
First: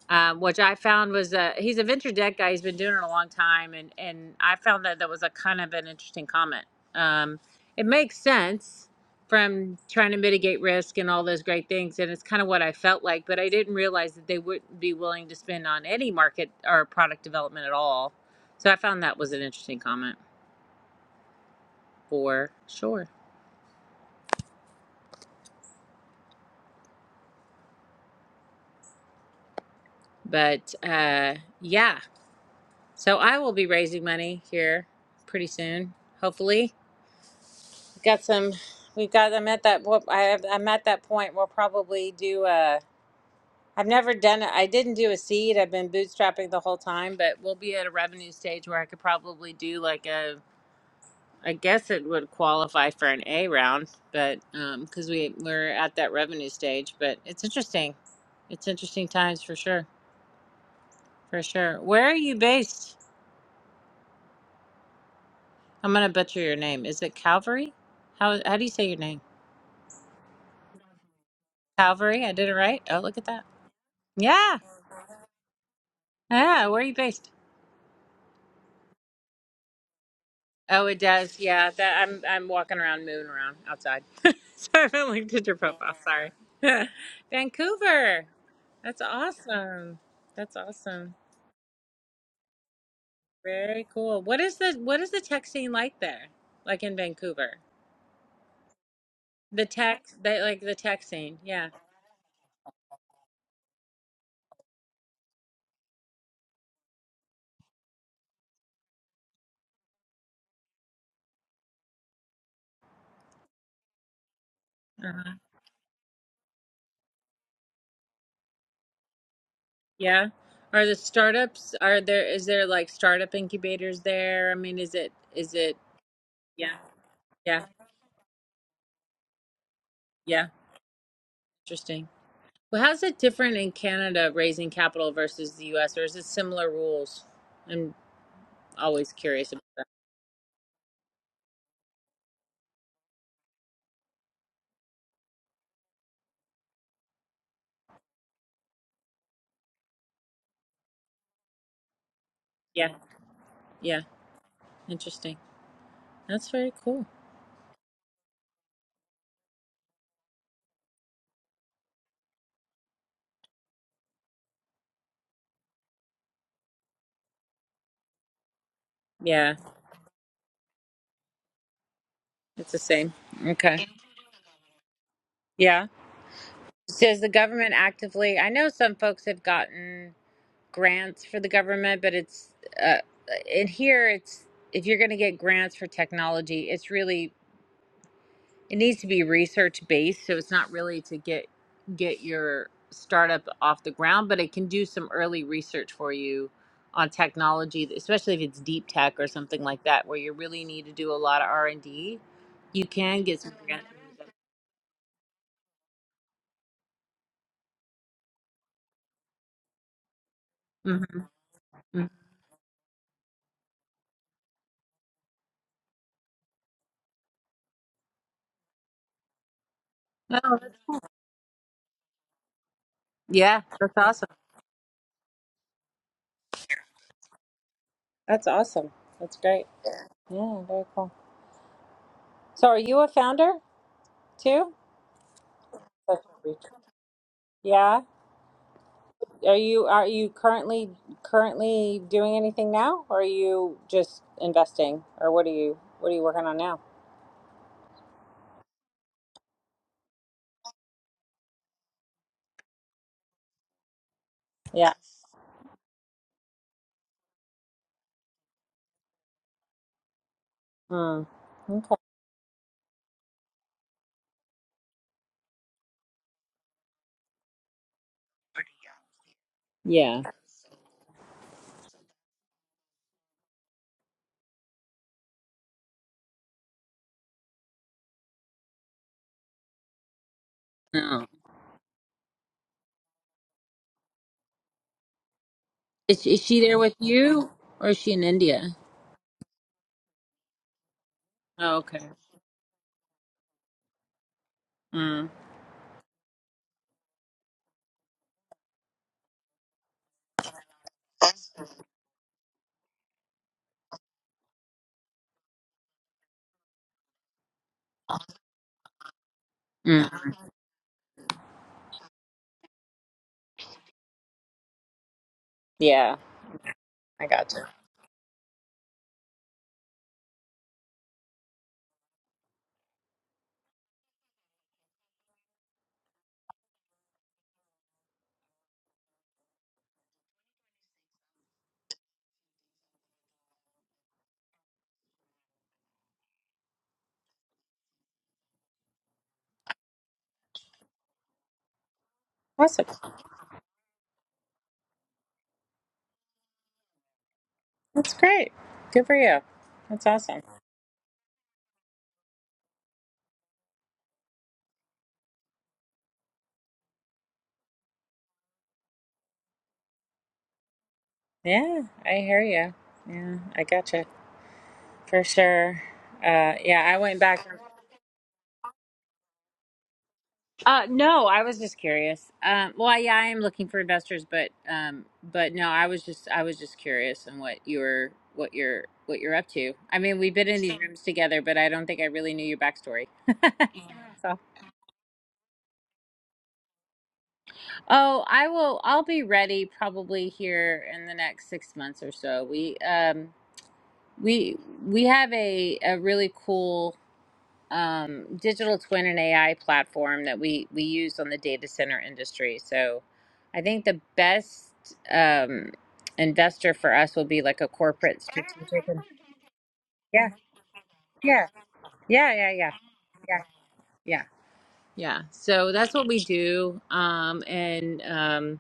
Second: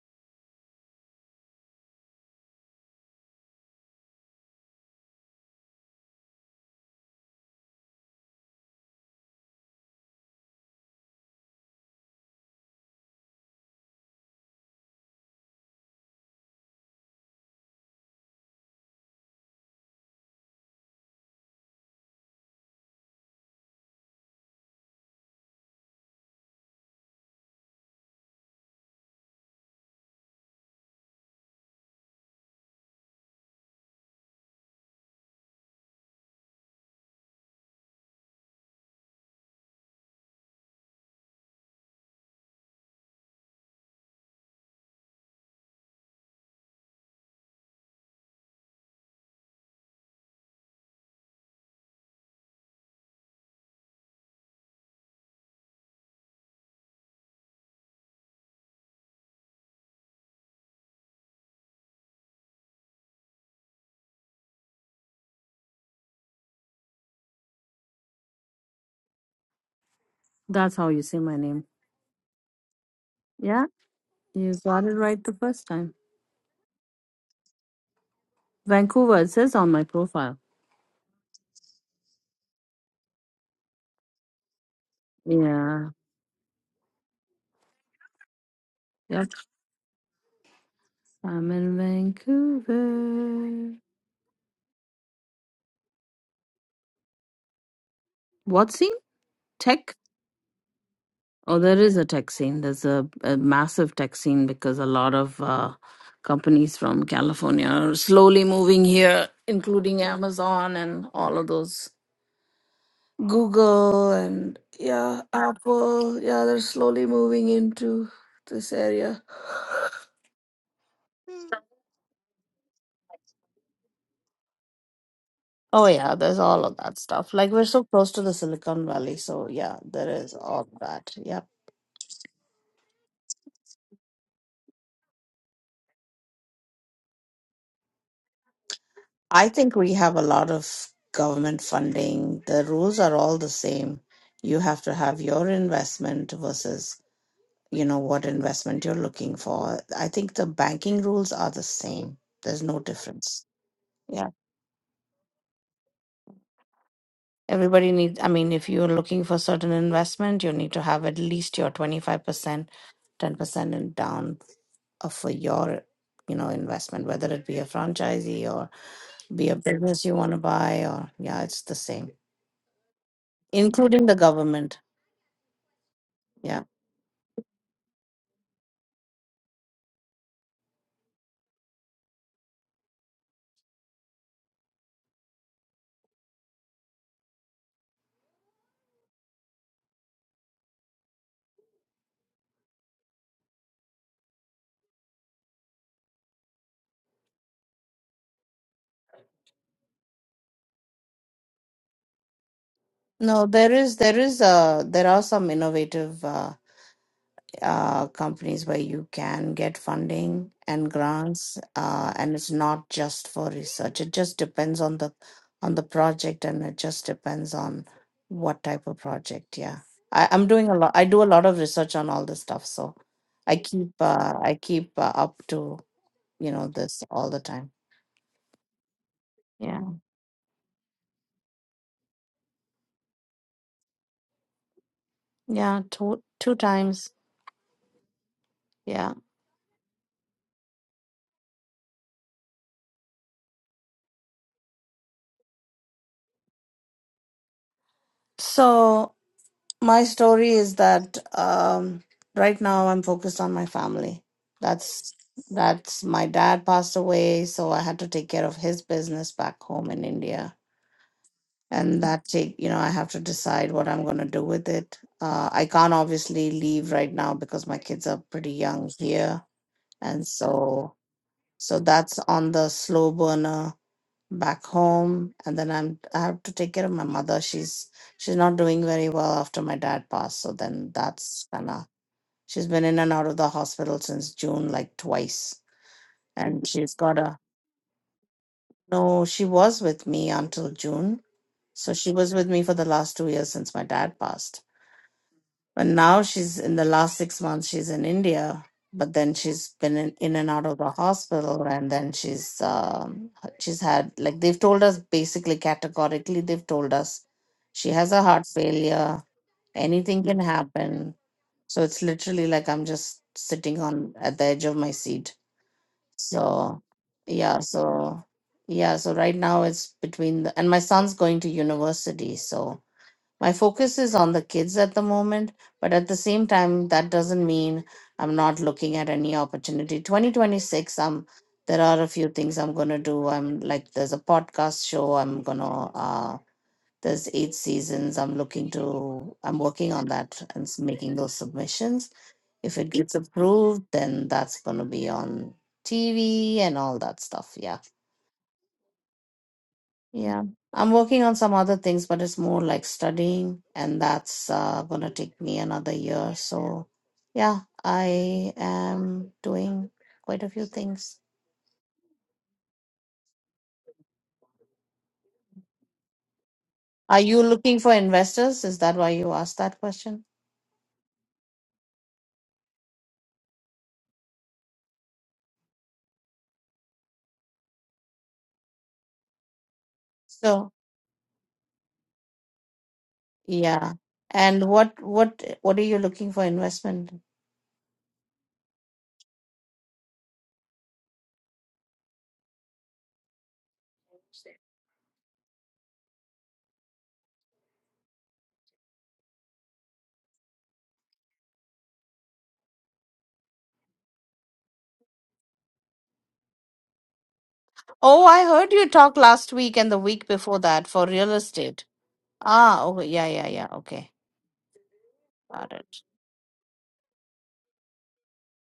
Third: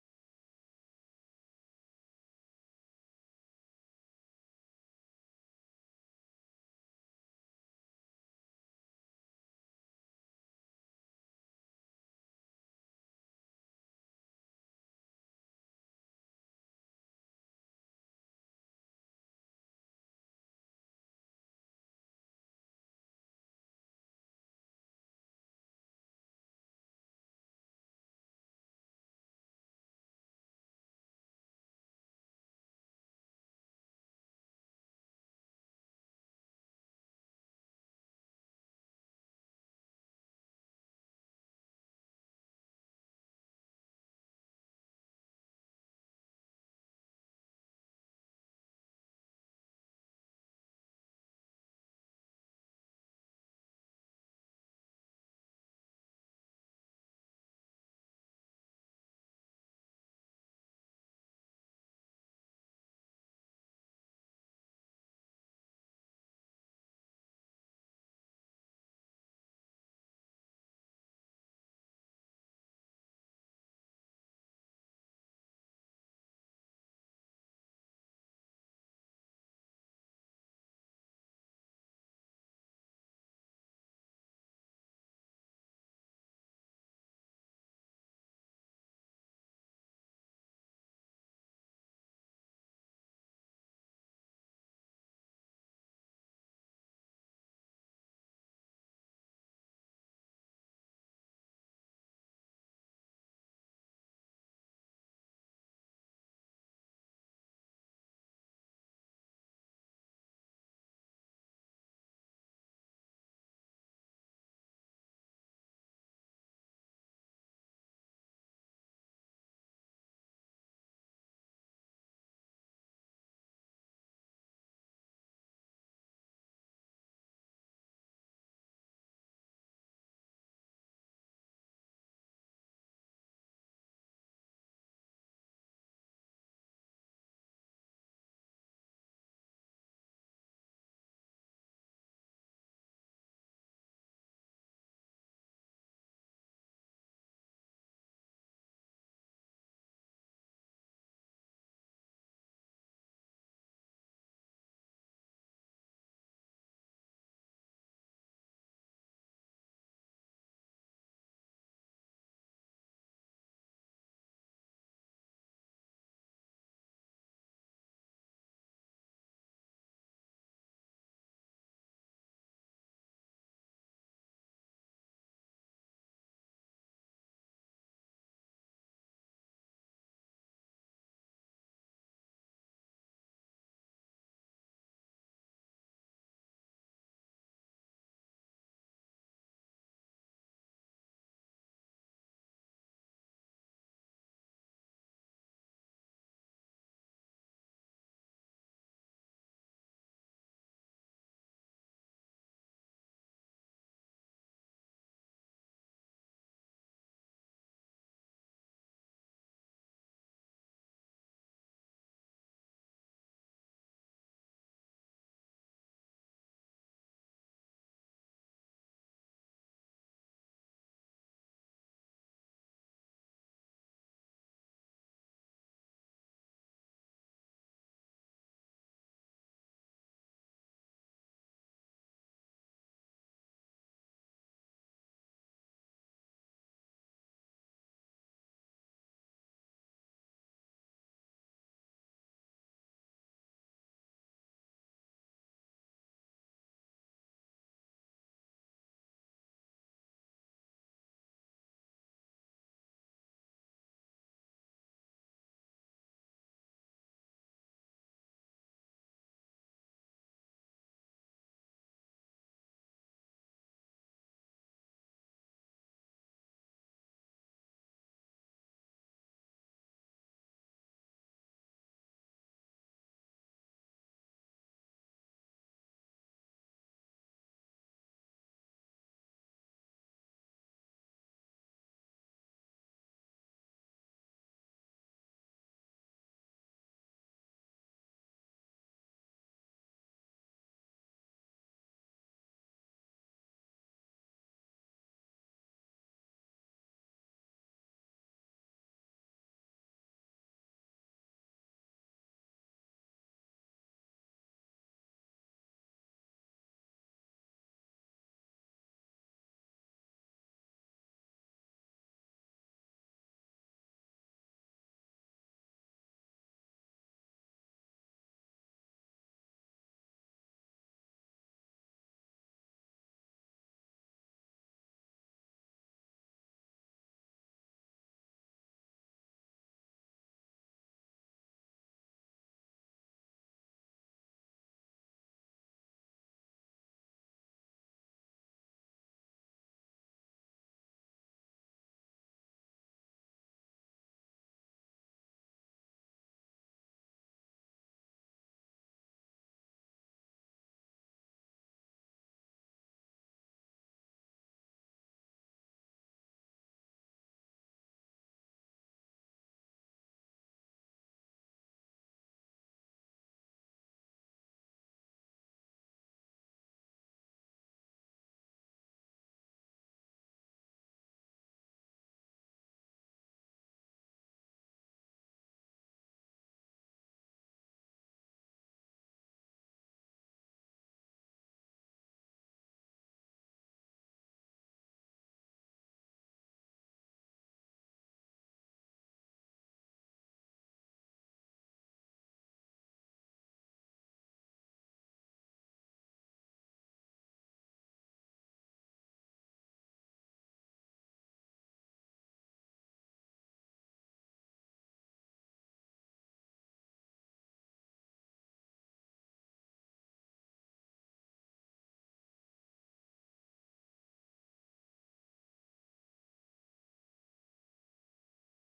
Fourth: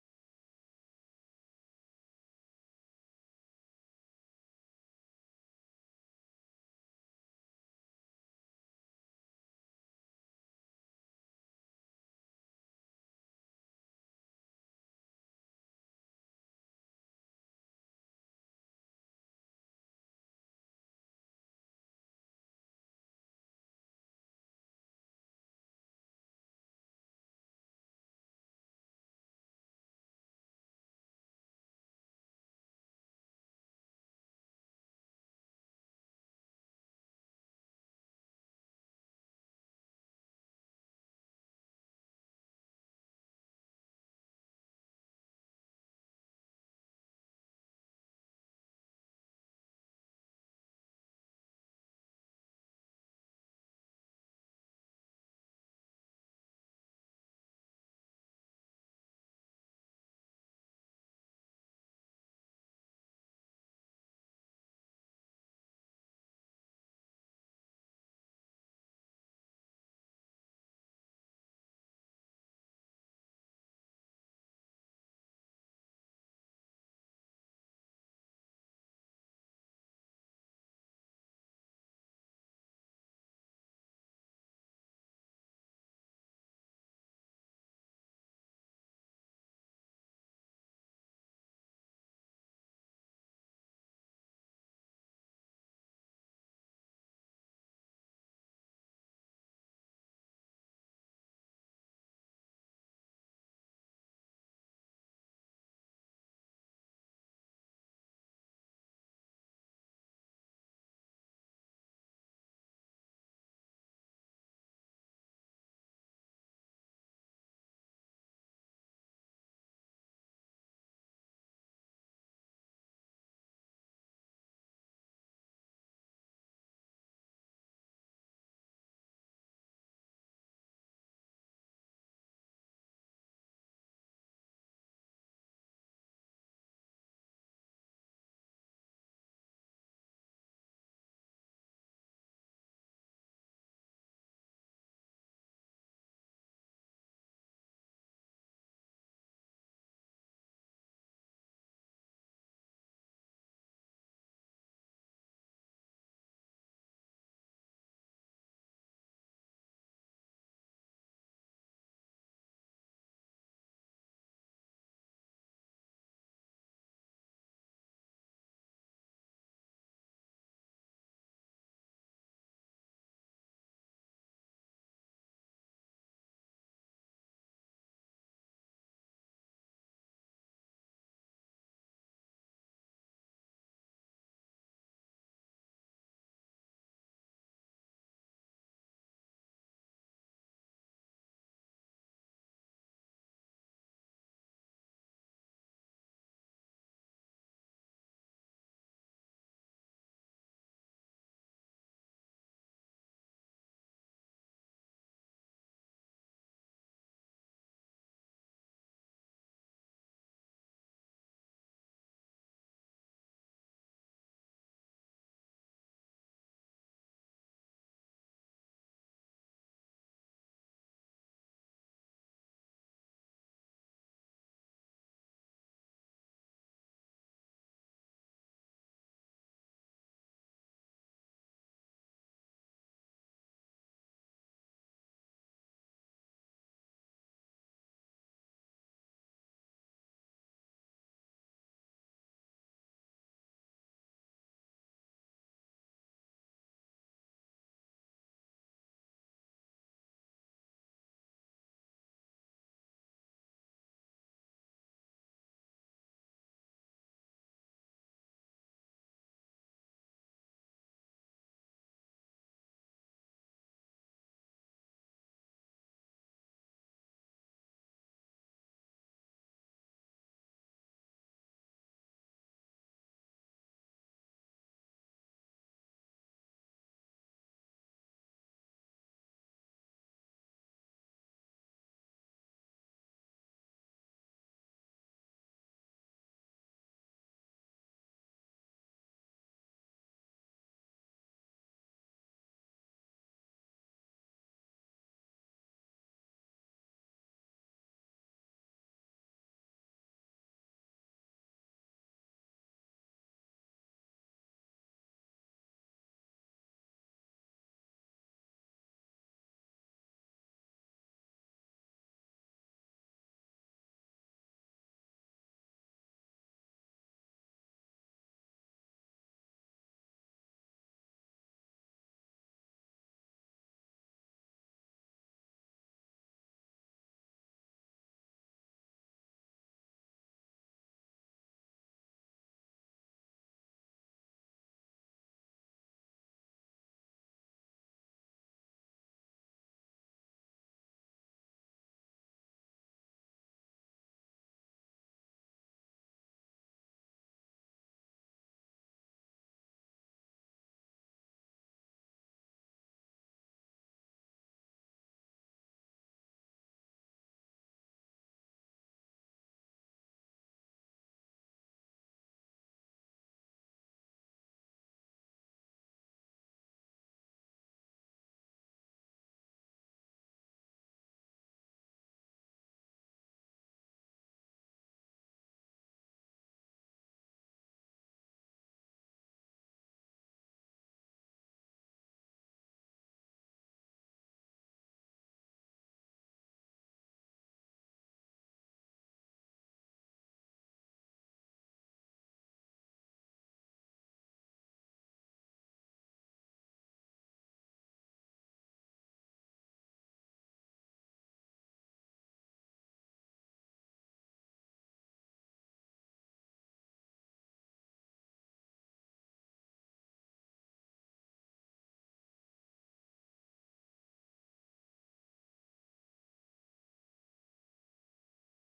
um, which I found was a he's a venture debt guy. He's been doing it a long time, and and I found that that was a kind of an interesting comment. Um, it makes sense from trying to mitigate risk and all those great things, and it's kind of what I felt like. But I didn't realize that they wouldn't be willing to spend on any market or product development at all. So I found that was an interesting comment for sure. But uh, yeah, so I will be raising money here pretty soon, hopefully. got some we've got i'm at that what i have i'm at that point we'll probably do a i've never done it i didn't do a seed i've been bootstrapping the whole time but we'll be at a revenue stage where i could probably do like a i guess it would qualify for an a round but um because we we're at that revenue stage but it's interesting it's interesting times for sure for sure where are you based i'm gonna butcher your name is it calvary how how do you say your name That's how you say my name. calvary i did it right oh look at that Yeah, you yeah got it right the first time. Ah, where are you based? Vancouver, it says on my profile. Oh, it does. Yeah, that I'm I'm walking around, moving around outside. so I haven't looked at your Yeah. profile. Sorry. Vancouver. That's Yep. awesome. That's awesome. I'm in Vancouver. Very cool. What is the what is the tech scene like there? Like in Vancouver? What scene? The Tech? tech that like the tech scene. Oh, Yeah. there is a tech scene. There's a, a massive tech scene because a lot of uh, companies from California are slowly moving here, including Amazon and all of those. Google and yeah, Uh-huh. Apple. Yeah, they're slowly moving into this area. Yeah. Are the startups are there is there like startup incubators there? I mean, is it is it Oh yeah, there's all of yeah. that stuff. Like we're Yeah. so close to the Silicon Valley, so yeah, there is Yeah. all that. Yeah. Interesting. Well, how's it different in Canada raising capital versus the US, or is it similar rules? I'm always I curious about think that. we have a lot of government funding. The rules are all the same. You have to have your investment versus, you know, what investment you're looking for. I think the banking rules are the same. There's no Yeah, difference. yeah, Yeah. interesting. That's very cool. Everybody needs, I mean, if you're looking for certain investment, you need to have at least your 25%, 10% in down uh, for your you know investment whether it be a franchisee or be a Yeah, business you want to buy or yeah it's the same it's the same. Okay. including the government Yeah. yeah Does the government actively? I know some folks have gotten grants for the government, but it's uh, in here. It's if you're going to get grants for technology, it's really it needs to be research based so it's not really to get get your startup off the ground but it can do some early research for you on technology especially if it's deep tech or something like that where you really need to do a lot of r&d you can get no some there grants is there is uh there are some innovative uh uh, companies where you can get funding and mm-hmm. grants, uh, and it's not just for research. It just depends on the on the project, and it just depends on what type of project. Yeah, I, No, I'm doing that's- a lot. I do a lot of research on all this stuff, so I yeah keep that's awesome uh, I keep uh, up to you know this all the time. that's awesome that's great Yeah, yeah very cool so are you a founder too yeah, Such two a two reach. times. yeah Yeah. Are you are you currently currently doing anything now, or are you just investing, or what are you what are you working on now? So My story is that um, right now I'm focused on my family. Yeah. That's that's my dad passed away, so I had to take care of his business back home in India, Mm. Okay. and that take you know I have to decide what I'm going to do with it. Uh, I can't obviously leave right now because my kids are pretty young here, Yeah. and so so that's on the slow burner back home. And then I'm I have to take care of my mother. She's she's not doing very well after my dad passed. So then No. that's kinda she's been in and out of the hospital since June like twice. Is, is she And there she's with got a you or is she in India? no, she was with me until June. Oh, So okay. she was with me for the last two years since my dad passed. Mm. But now she's in the last six months, she's in India, but then she's been in, in and out of the hospital. And then she's, um, she's had, like, they've told us basically categorically, they've told us she has a heart failure, Mm. anything can happen. So it's literally like I'm just sitting on at the edge of my seat. Yeah, So, I got yeah, you. so, yeah, so right now it's between the, and my son's going to university. So, my focus is on the kids at the moment but at the same time that doesn't mean i'm not looking at any opportunity 2026 i'm there are a few things i'm going to do i'm like there's a podcast show i'm going to uh there's eight seasons i'm looking to i'm working on that and s- making those submissions if Awesome. it gets approved then that's going to be on tv and all that stuff yeah That's great. Good for you. That's awesome. yeah. I'm working on some other things, but it's more like studying, and that's uh, going to take me another year. So, yeah, I am doing quite a few things. Yeah, I hear you. Yeah, I got you for sure. Uh, yeah, I Are went you back. looking for investors? Is that why you asked that question? Uh, no, I was just curious. Um, well, yeah, I am looking for investors, but um, but no, I was just I was just curious on what you were what you're what you're up to. I mean, we've been in So, these rooms together, but I don't think I really knew your backstory. yeah. So, And what what what are you looking for investment? oh, I will. I'll be ready probably here in the next six months or so. We um we we have a a really cool um, digital twin and AI platform that we we use on the data center industry. So, I think the best um, investor for us will be like a corporate Oh, I heard strategic. you and- talk last week and the week Yeah, before that for real yeah, estate. yeah, yeah, yeah, Ah, okay. Yeah, yeah, yeah, yeah. Okay. yeah, yeah. Got So it. that's what we do. Um, and um,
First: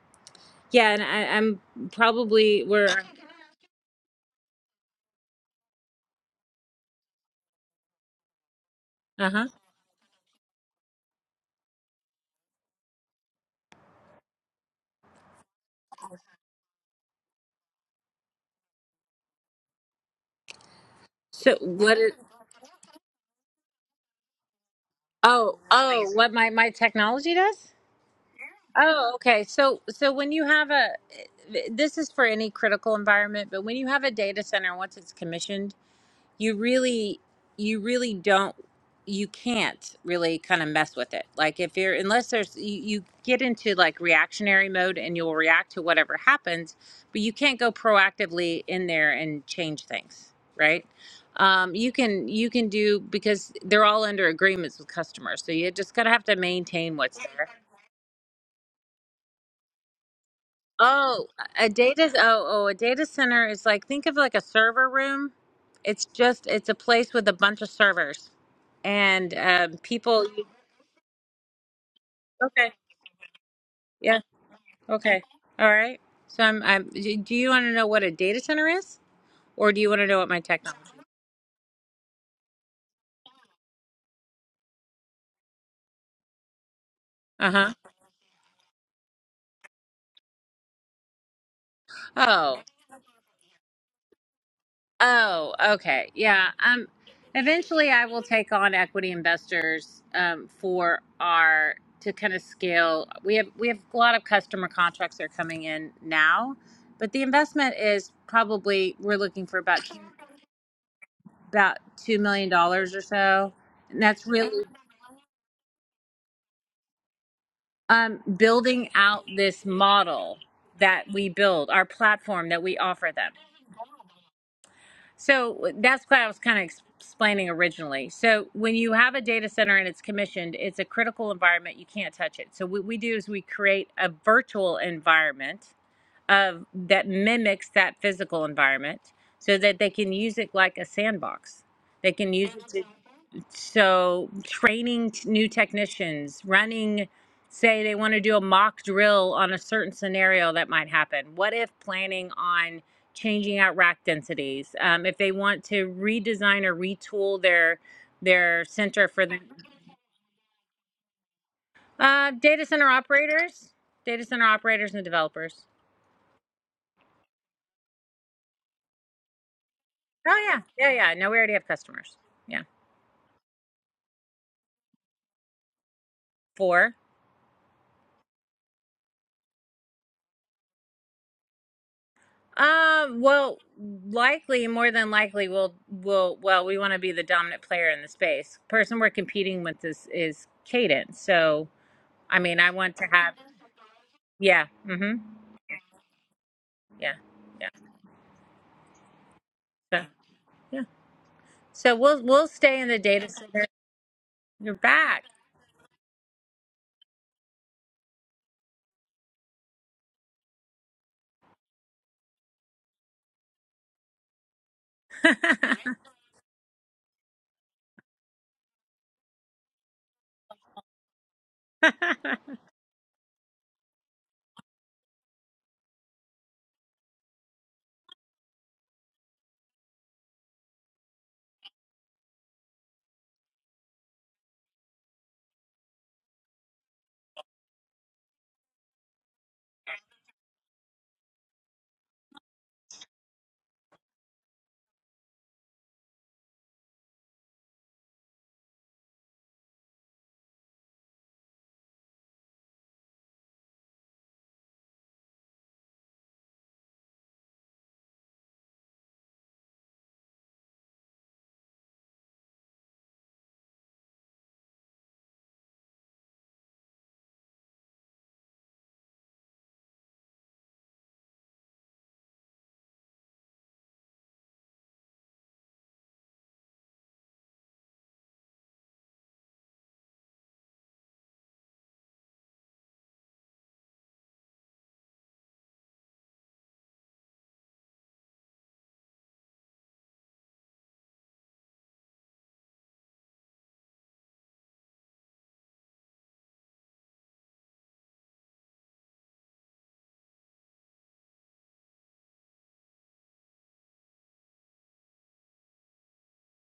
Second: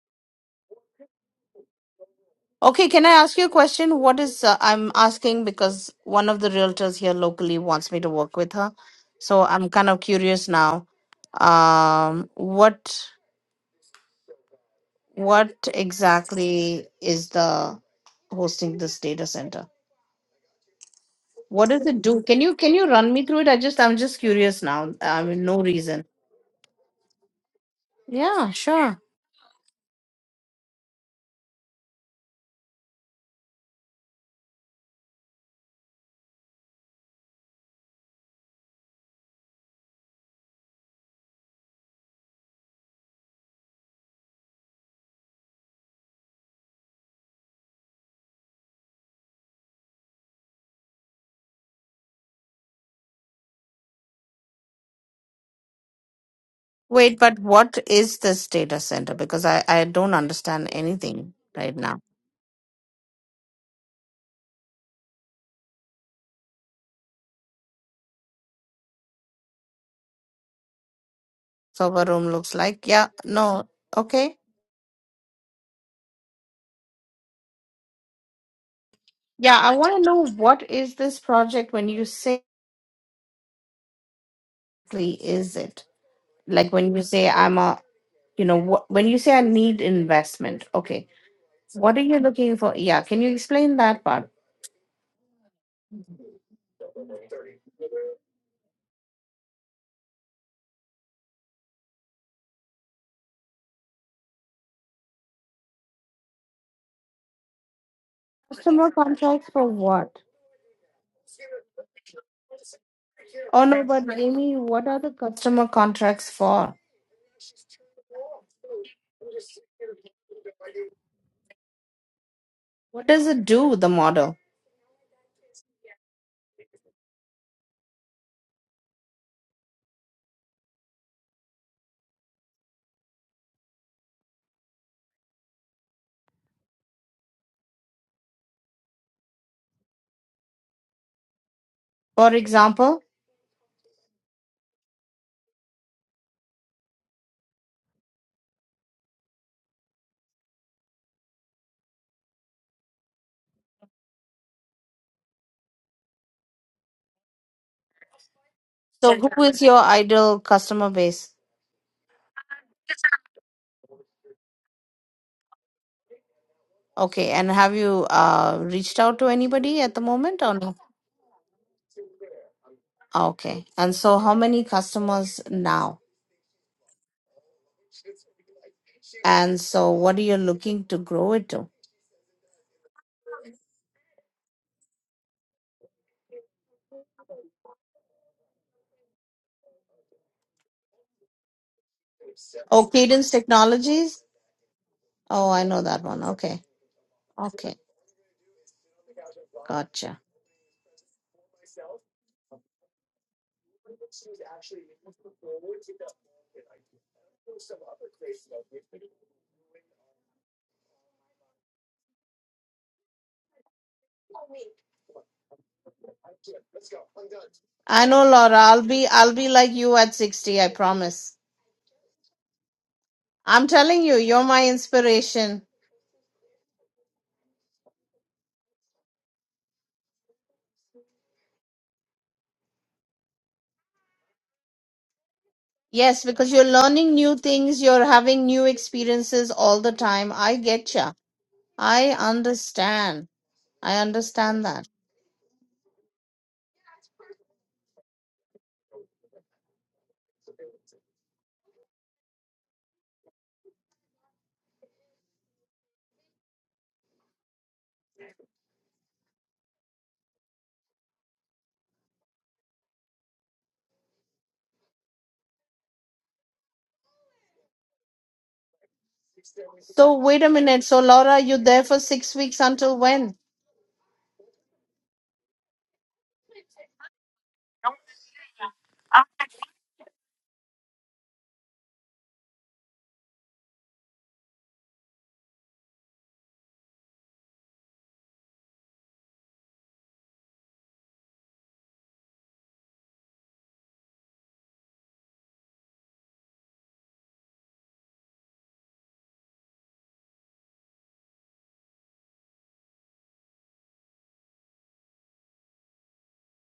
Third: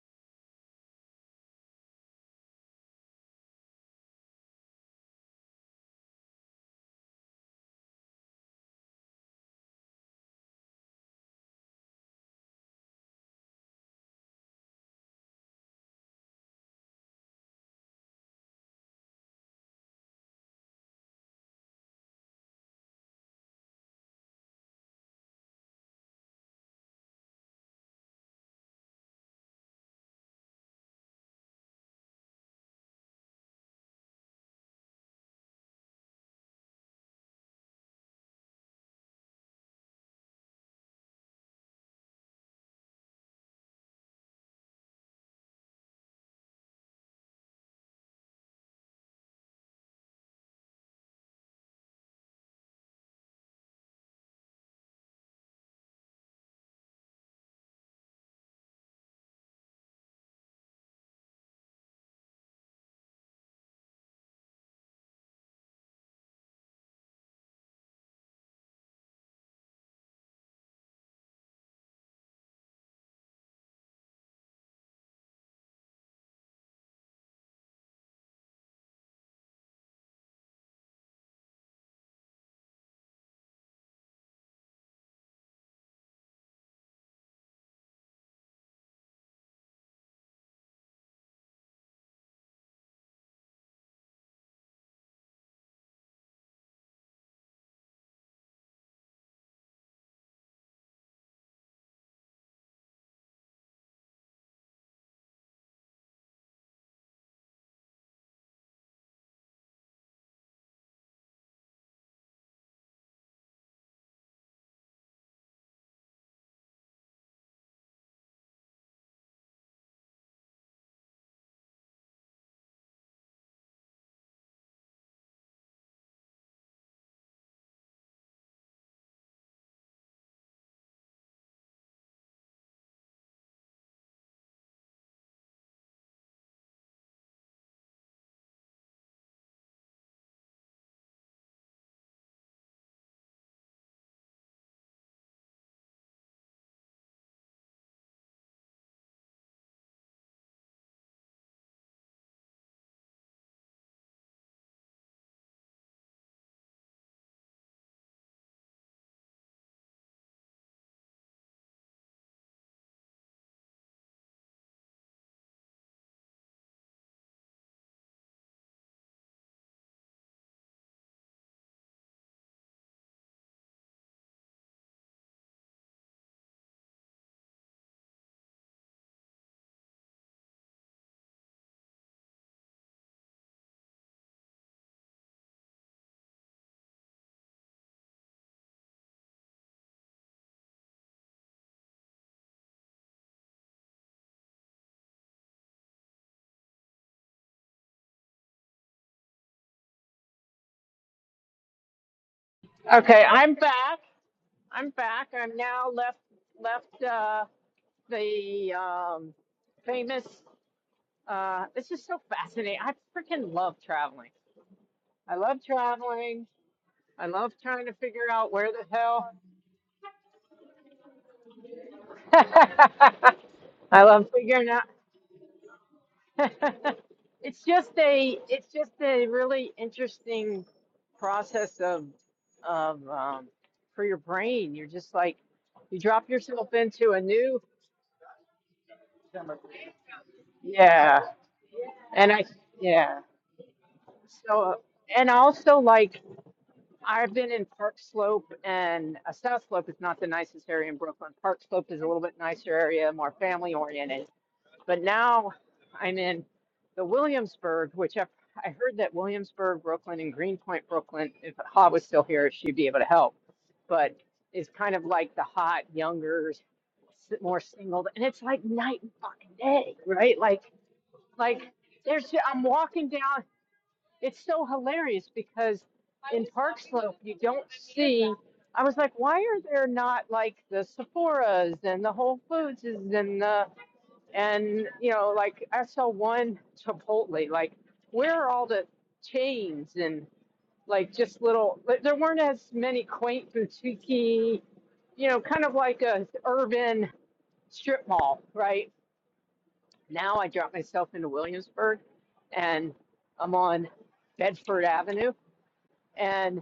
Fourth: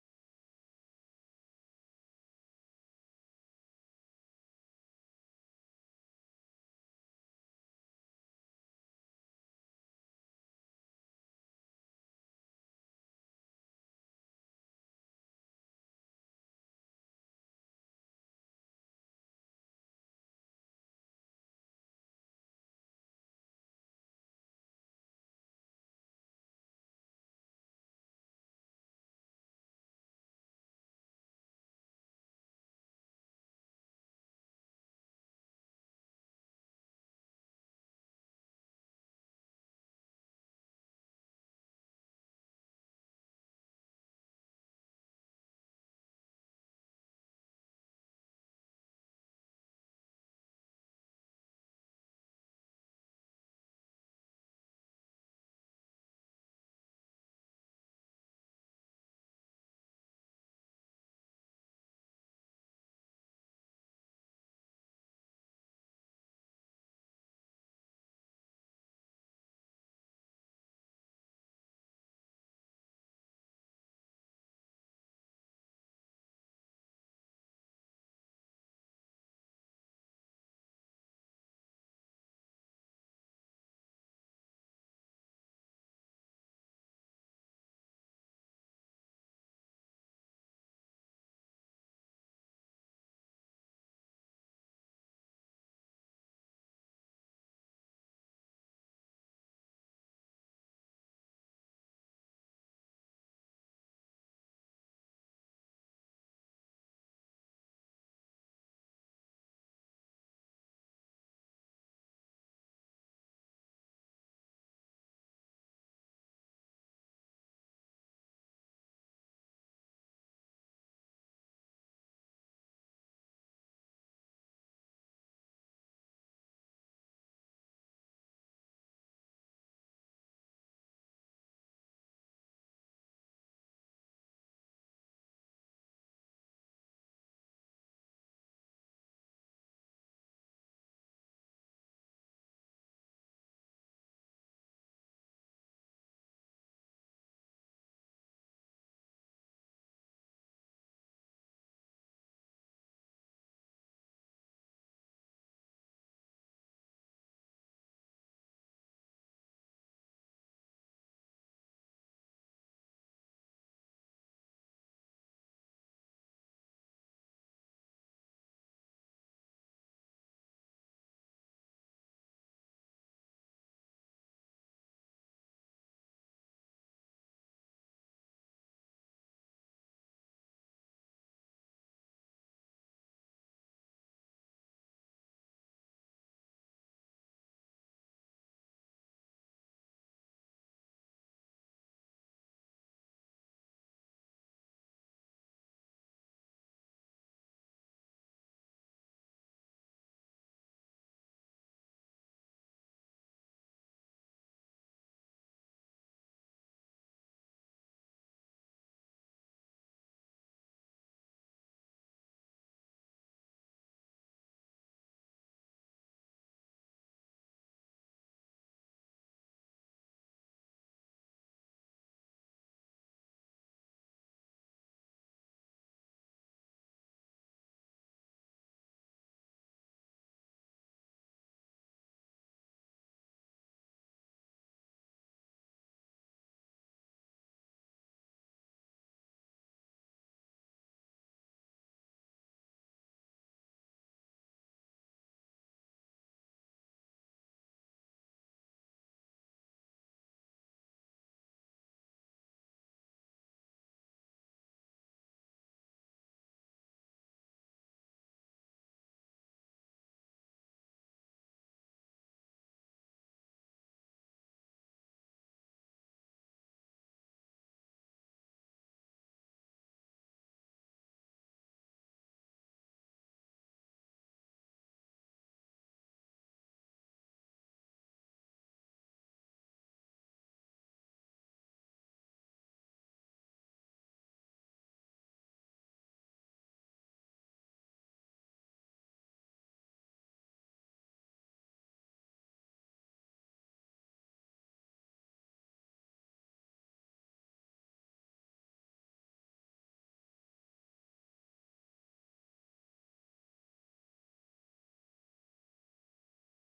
yeah, and I, I'm probably Okay, we're can I ask you a question? What is uh, I'm asking because one of the realtors here locally wants me to work with her. uh So huh. I'm kind of curious now. Um, what what exactly is the hosting this data center? So What does what it is do? Can you can you run me through it? I just I'm just curious now. I mean, oh no reason. oh what my my technology does? Yeah, sure. Oh, okay. So, so when you have a, this is for any critical environment, but when you have a data center, once it's commissioned, you really, you really don't, you can't really kind of mess with it. Like if you're, unless there's, you, you get into like reactionary mode and you'll react to whatever happens, but you can't go proactively in there and change things, right? Um, you can, you can do, because they're all under agreements with customers. So you just gotta have to maintain what's Wait, but there. what is this data center? Because I I don't understand Oh, anything a right now. data oh oh a data center is like think of like a server room. It's just it's a place with a bunch of servers and um, people. Server room looks Okay, like yeah no yeah, okay. okay, all right. So I'm I'm. Do do you want to know what a data center is, Yeah, or I do you want want to to know know what my tech? what is this project when you say exactly is it? Like when you say Uh I'm huh. a, you know, what when you say I need investment, okay. What are you looking Oh. for? Yeah, can you explain that part? Oh, okay. Yeah. Um eventually I will take on equity investors um for our to kind of scale. We have we have a lot of customer contracts that are coming in now, but the investment is Customer probably we're looking contracts for for about two, what? about 2 million dollars or so. Oh no, And but that's Amy, really what are the customer contracts for? um building out this model that we build, our platform that we What offer them. does it do, the model? So that's what I was kind of explaining originally. So when you have a data center and it's commissioned, it's a critical environment. You can't touch it. So what we do is we create a virtual environment of that mimics that physical environment so that they can use it like a sandbox. They can For use it. example, So, training t- new technicians, running, say they want to do a mock drill on a certain scenario that might happen. What if planning on changing out rack densities? Um, if they want to redesign or retool their their center so for the who is your ideal customer base? uh, data center operators, data center operators and developers. Okay, and have you uh reached out to anybody at the moment Oh or yeah, no? yeah, yeah. No, we already have customers. Yeah, Okay. And so how many customers now? four. And so, what are you looking to grow it to? Um, well, likely, more than likely, we'll we'll well, we want to be the dominant player in the space. Person we're competing with is is Cadence. So, I mean, I Oh, want to Cadence have Technologies. yeah, mm-hmm, Oh, I know that one. Okay, yeah, yeah, okay, so, gotcha. yeah. So we'll we'll stay in the Okay, data I'm center. back. You're I'm back. back. I'm now left left uh, the um, famous. Uh, this is so fascinating. I freaking love traveling. I love traveling. I love trying to I know, figure out Laura. where I'll the be, hell. I'll be like you at sixty. I promise. I'm telling I you, love you're my figuring out. inspiration. it's just a. It's just a really interesting process of of um, for your brain. You're just like you Yes, drop because you're yourself into learning a new new. things. You're having new experiences all the time. I get ya. yeah. I And I, yeah. understand. I understand So, that. and also like I've been in Park Slope and uh, South Slope is not the nicest area in Brooklyn. Park Slope is a little bit nicer area, more family oriented. But now I'm in the Williamsburg, which I, I heard that Williamsburg, Brooklyn, and Greenpoint, Brooklyn, if Ha was still here, she'd be able to help. But is kind of like the hot, younger, s- more single. And it's like night and fucking day, So right? wait a Like, minute. So Laura, you like there for there's, six weeks I'm until walking when? down it's so hilarious because in Park Slope you don't see. I was like, why are there not like the Sephora's and the Whole Foods and the and you know like I saw one Chipotle. Like where are all the chains and like just little? like, There weren't as many quaint boutique, you know, kind of like a urban strip mall, right? Now I dropped myself into Williamsburg, and I'm on Bedford Avenue and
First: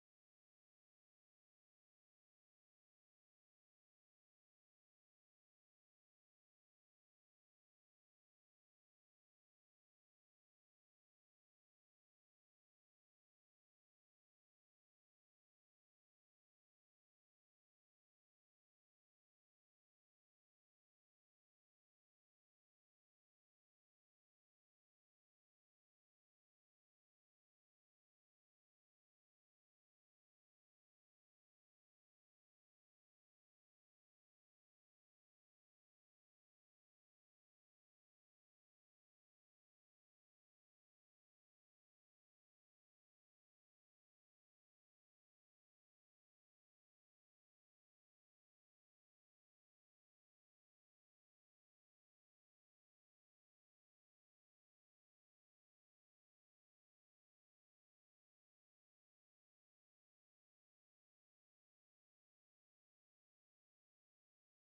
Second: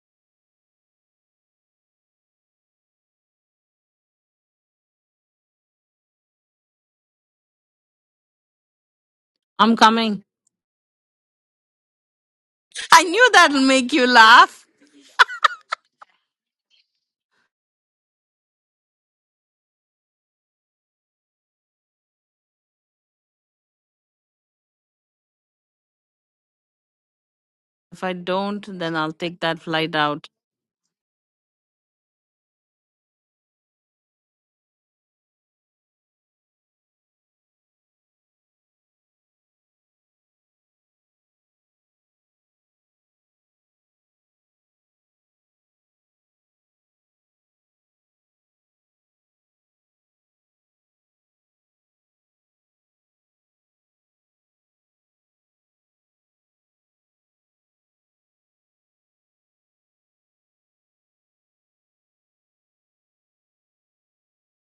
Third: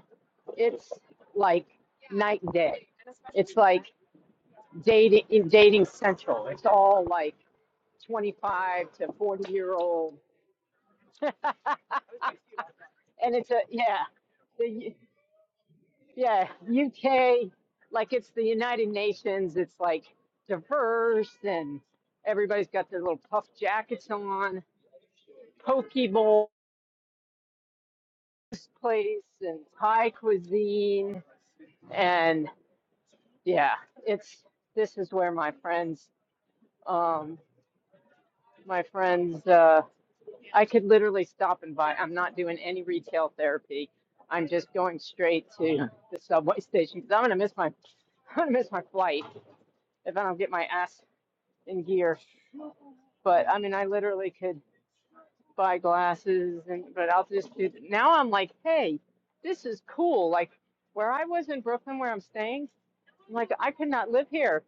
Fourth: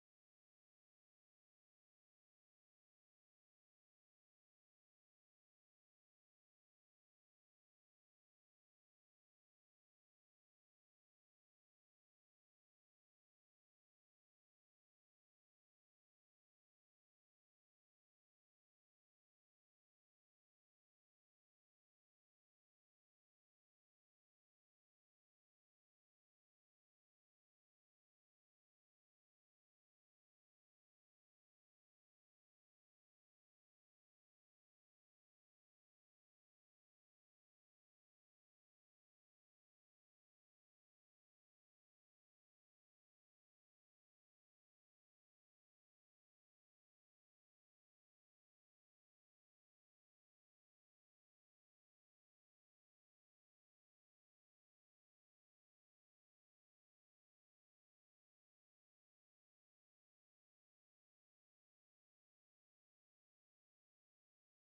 it's like night and day. It's like dating in dating central. It's all like 25 to 40 year I'm old. coming. and I knew it's a that'll make yeah. you laugh. The U- yeah, UK like it's the United Nations. It's like diverse and everybody's got their little puff jackets on. Poke bowls If I don't, then I'll place take that and flight Thai out cuisine and yeah, it's this is where my friends, um, my friends, uh, I could literally stop and buy. I'm not doing any retail therapy. I'm just going straight to the subway station because i 'cause I'm gonna miss my, I'm gonna miss my flight if I don't get my ass in gear. But I mean, I literally could buy glasses and, but I'll just do. Now I'm like, hey, this is cool. Like where I was in Brooklyn, where I'm staying, I'm like I could not live here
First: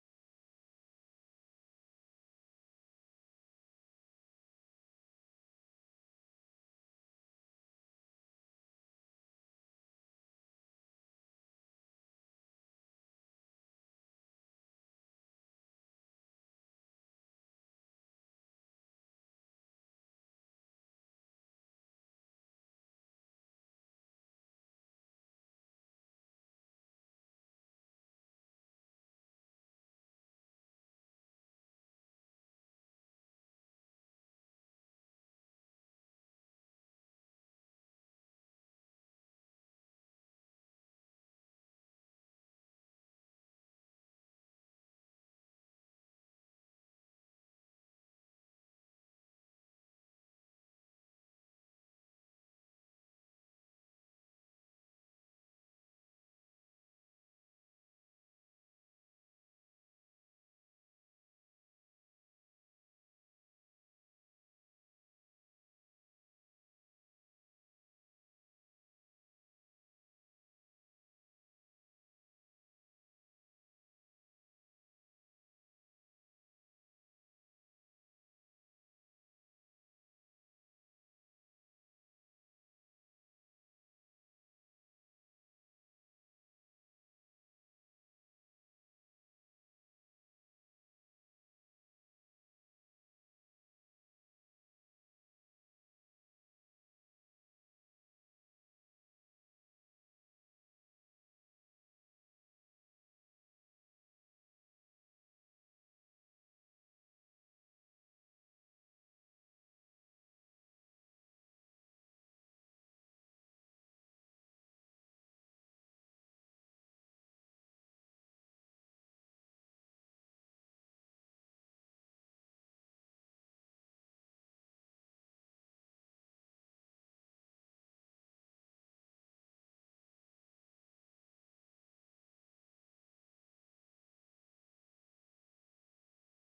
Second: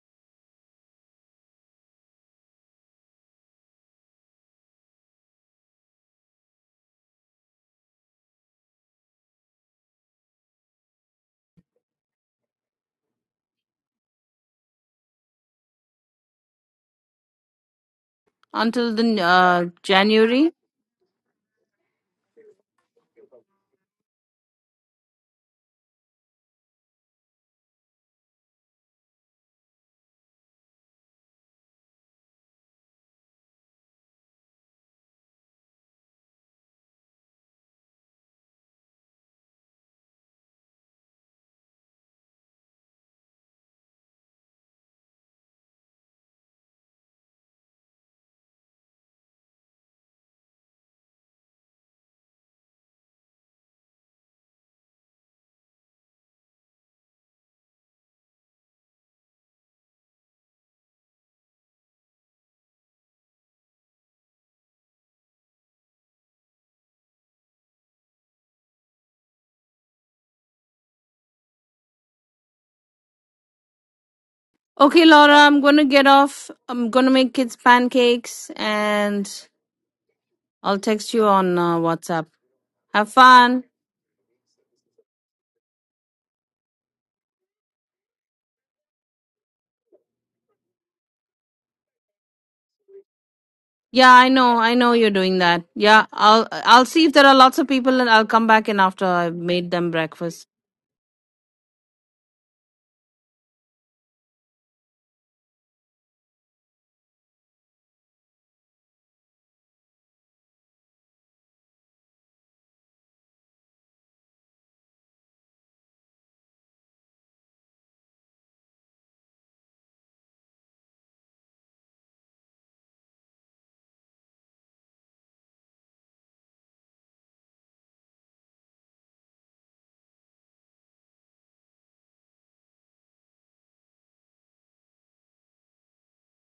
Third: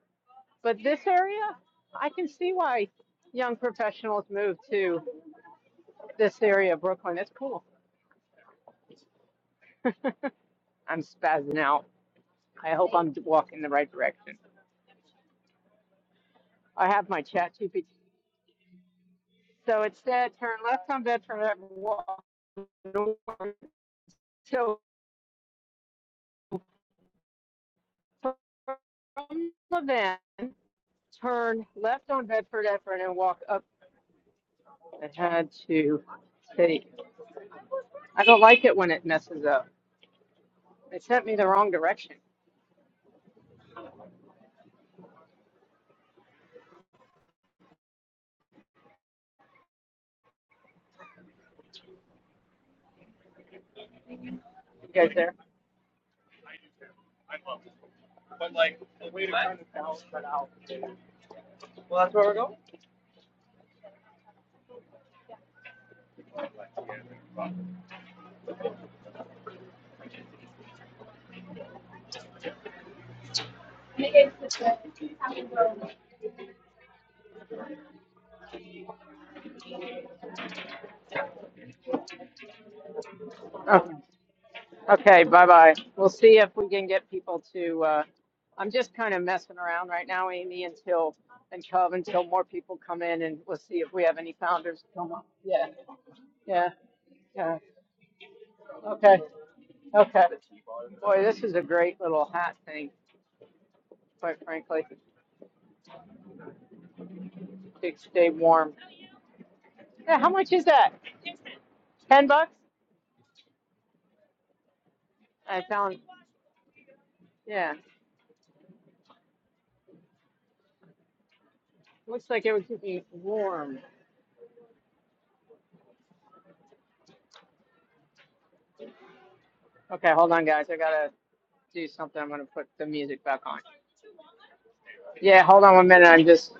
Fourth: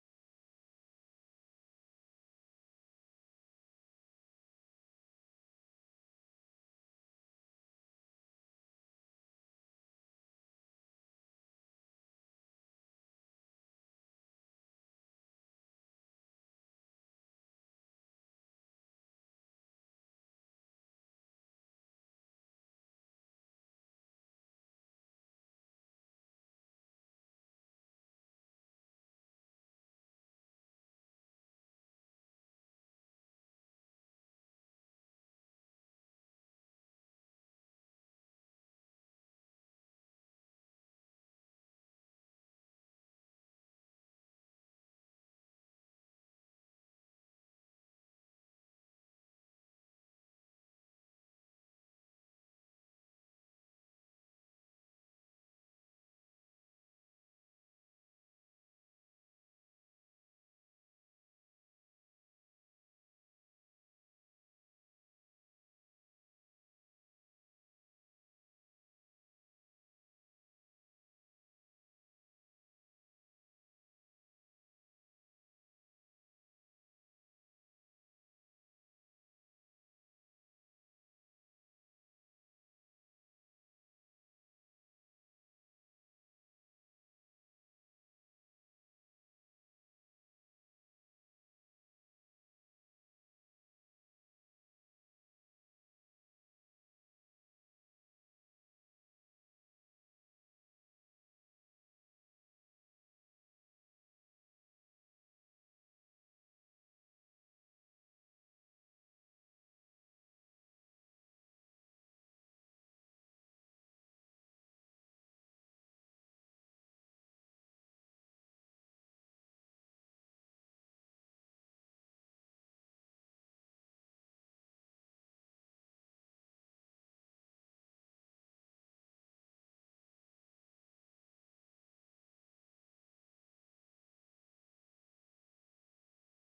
But this area, I can see why young professionals move to this area of Brooklyn. It's cool. I'm spazzing out. I hope I'm walking the right direction. I have my chat GPT. until the uh, So it said January. turn left on Bedford Avenue, walk north. So from the van, turn left on Bedford Avenue and walk up. I had to take. I don't like it when it messes up. It sent me the wrong direction. You guys there? Well, that's where we're going. Okay, Laura, I'm gonna get off. I'm gonna make kids pancakes, and I'll text you on uh, WhatsApp. Have fun. Oh, okay, bye bye. We'll see if we can get people to. Uh, I'm just kind of messing around right now, Amy, until and Cub until more people come in, and we'll see if we Yeah, have I any know. I founders know you're come up. doing that. Yeah, Yeah, I'll yeah, I'll see if there are yeah. lots of people, and I'll come back in after Okay, I've made them okay. breakfast. Boy, this is a great little hat thing. Quite frankly, to stay warm. Yeah, how much is that? Ten bucks? I found. Yeah, looks like it would keep me warm. Okay, hold on, guys. I gotta do something. I'm gonna put the music back on. Yeah, hold on one minute. I'm just.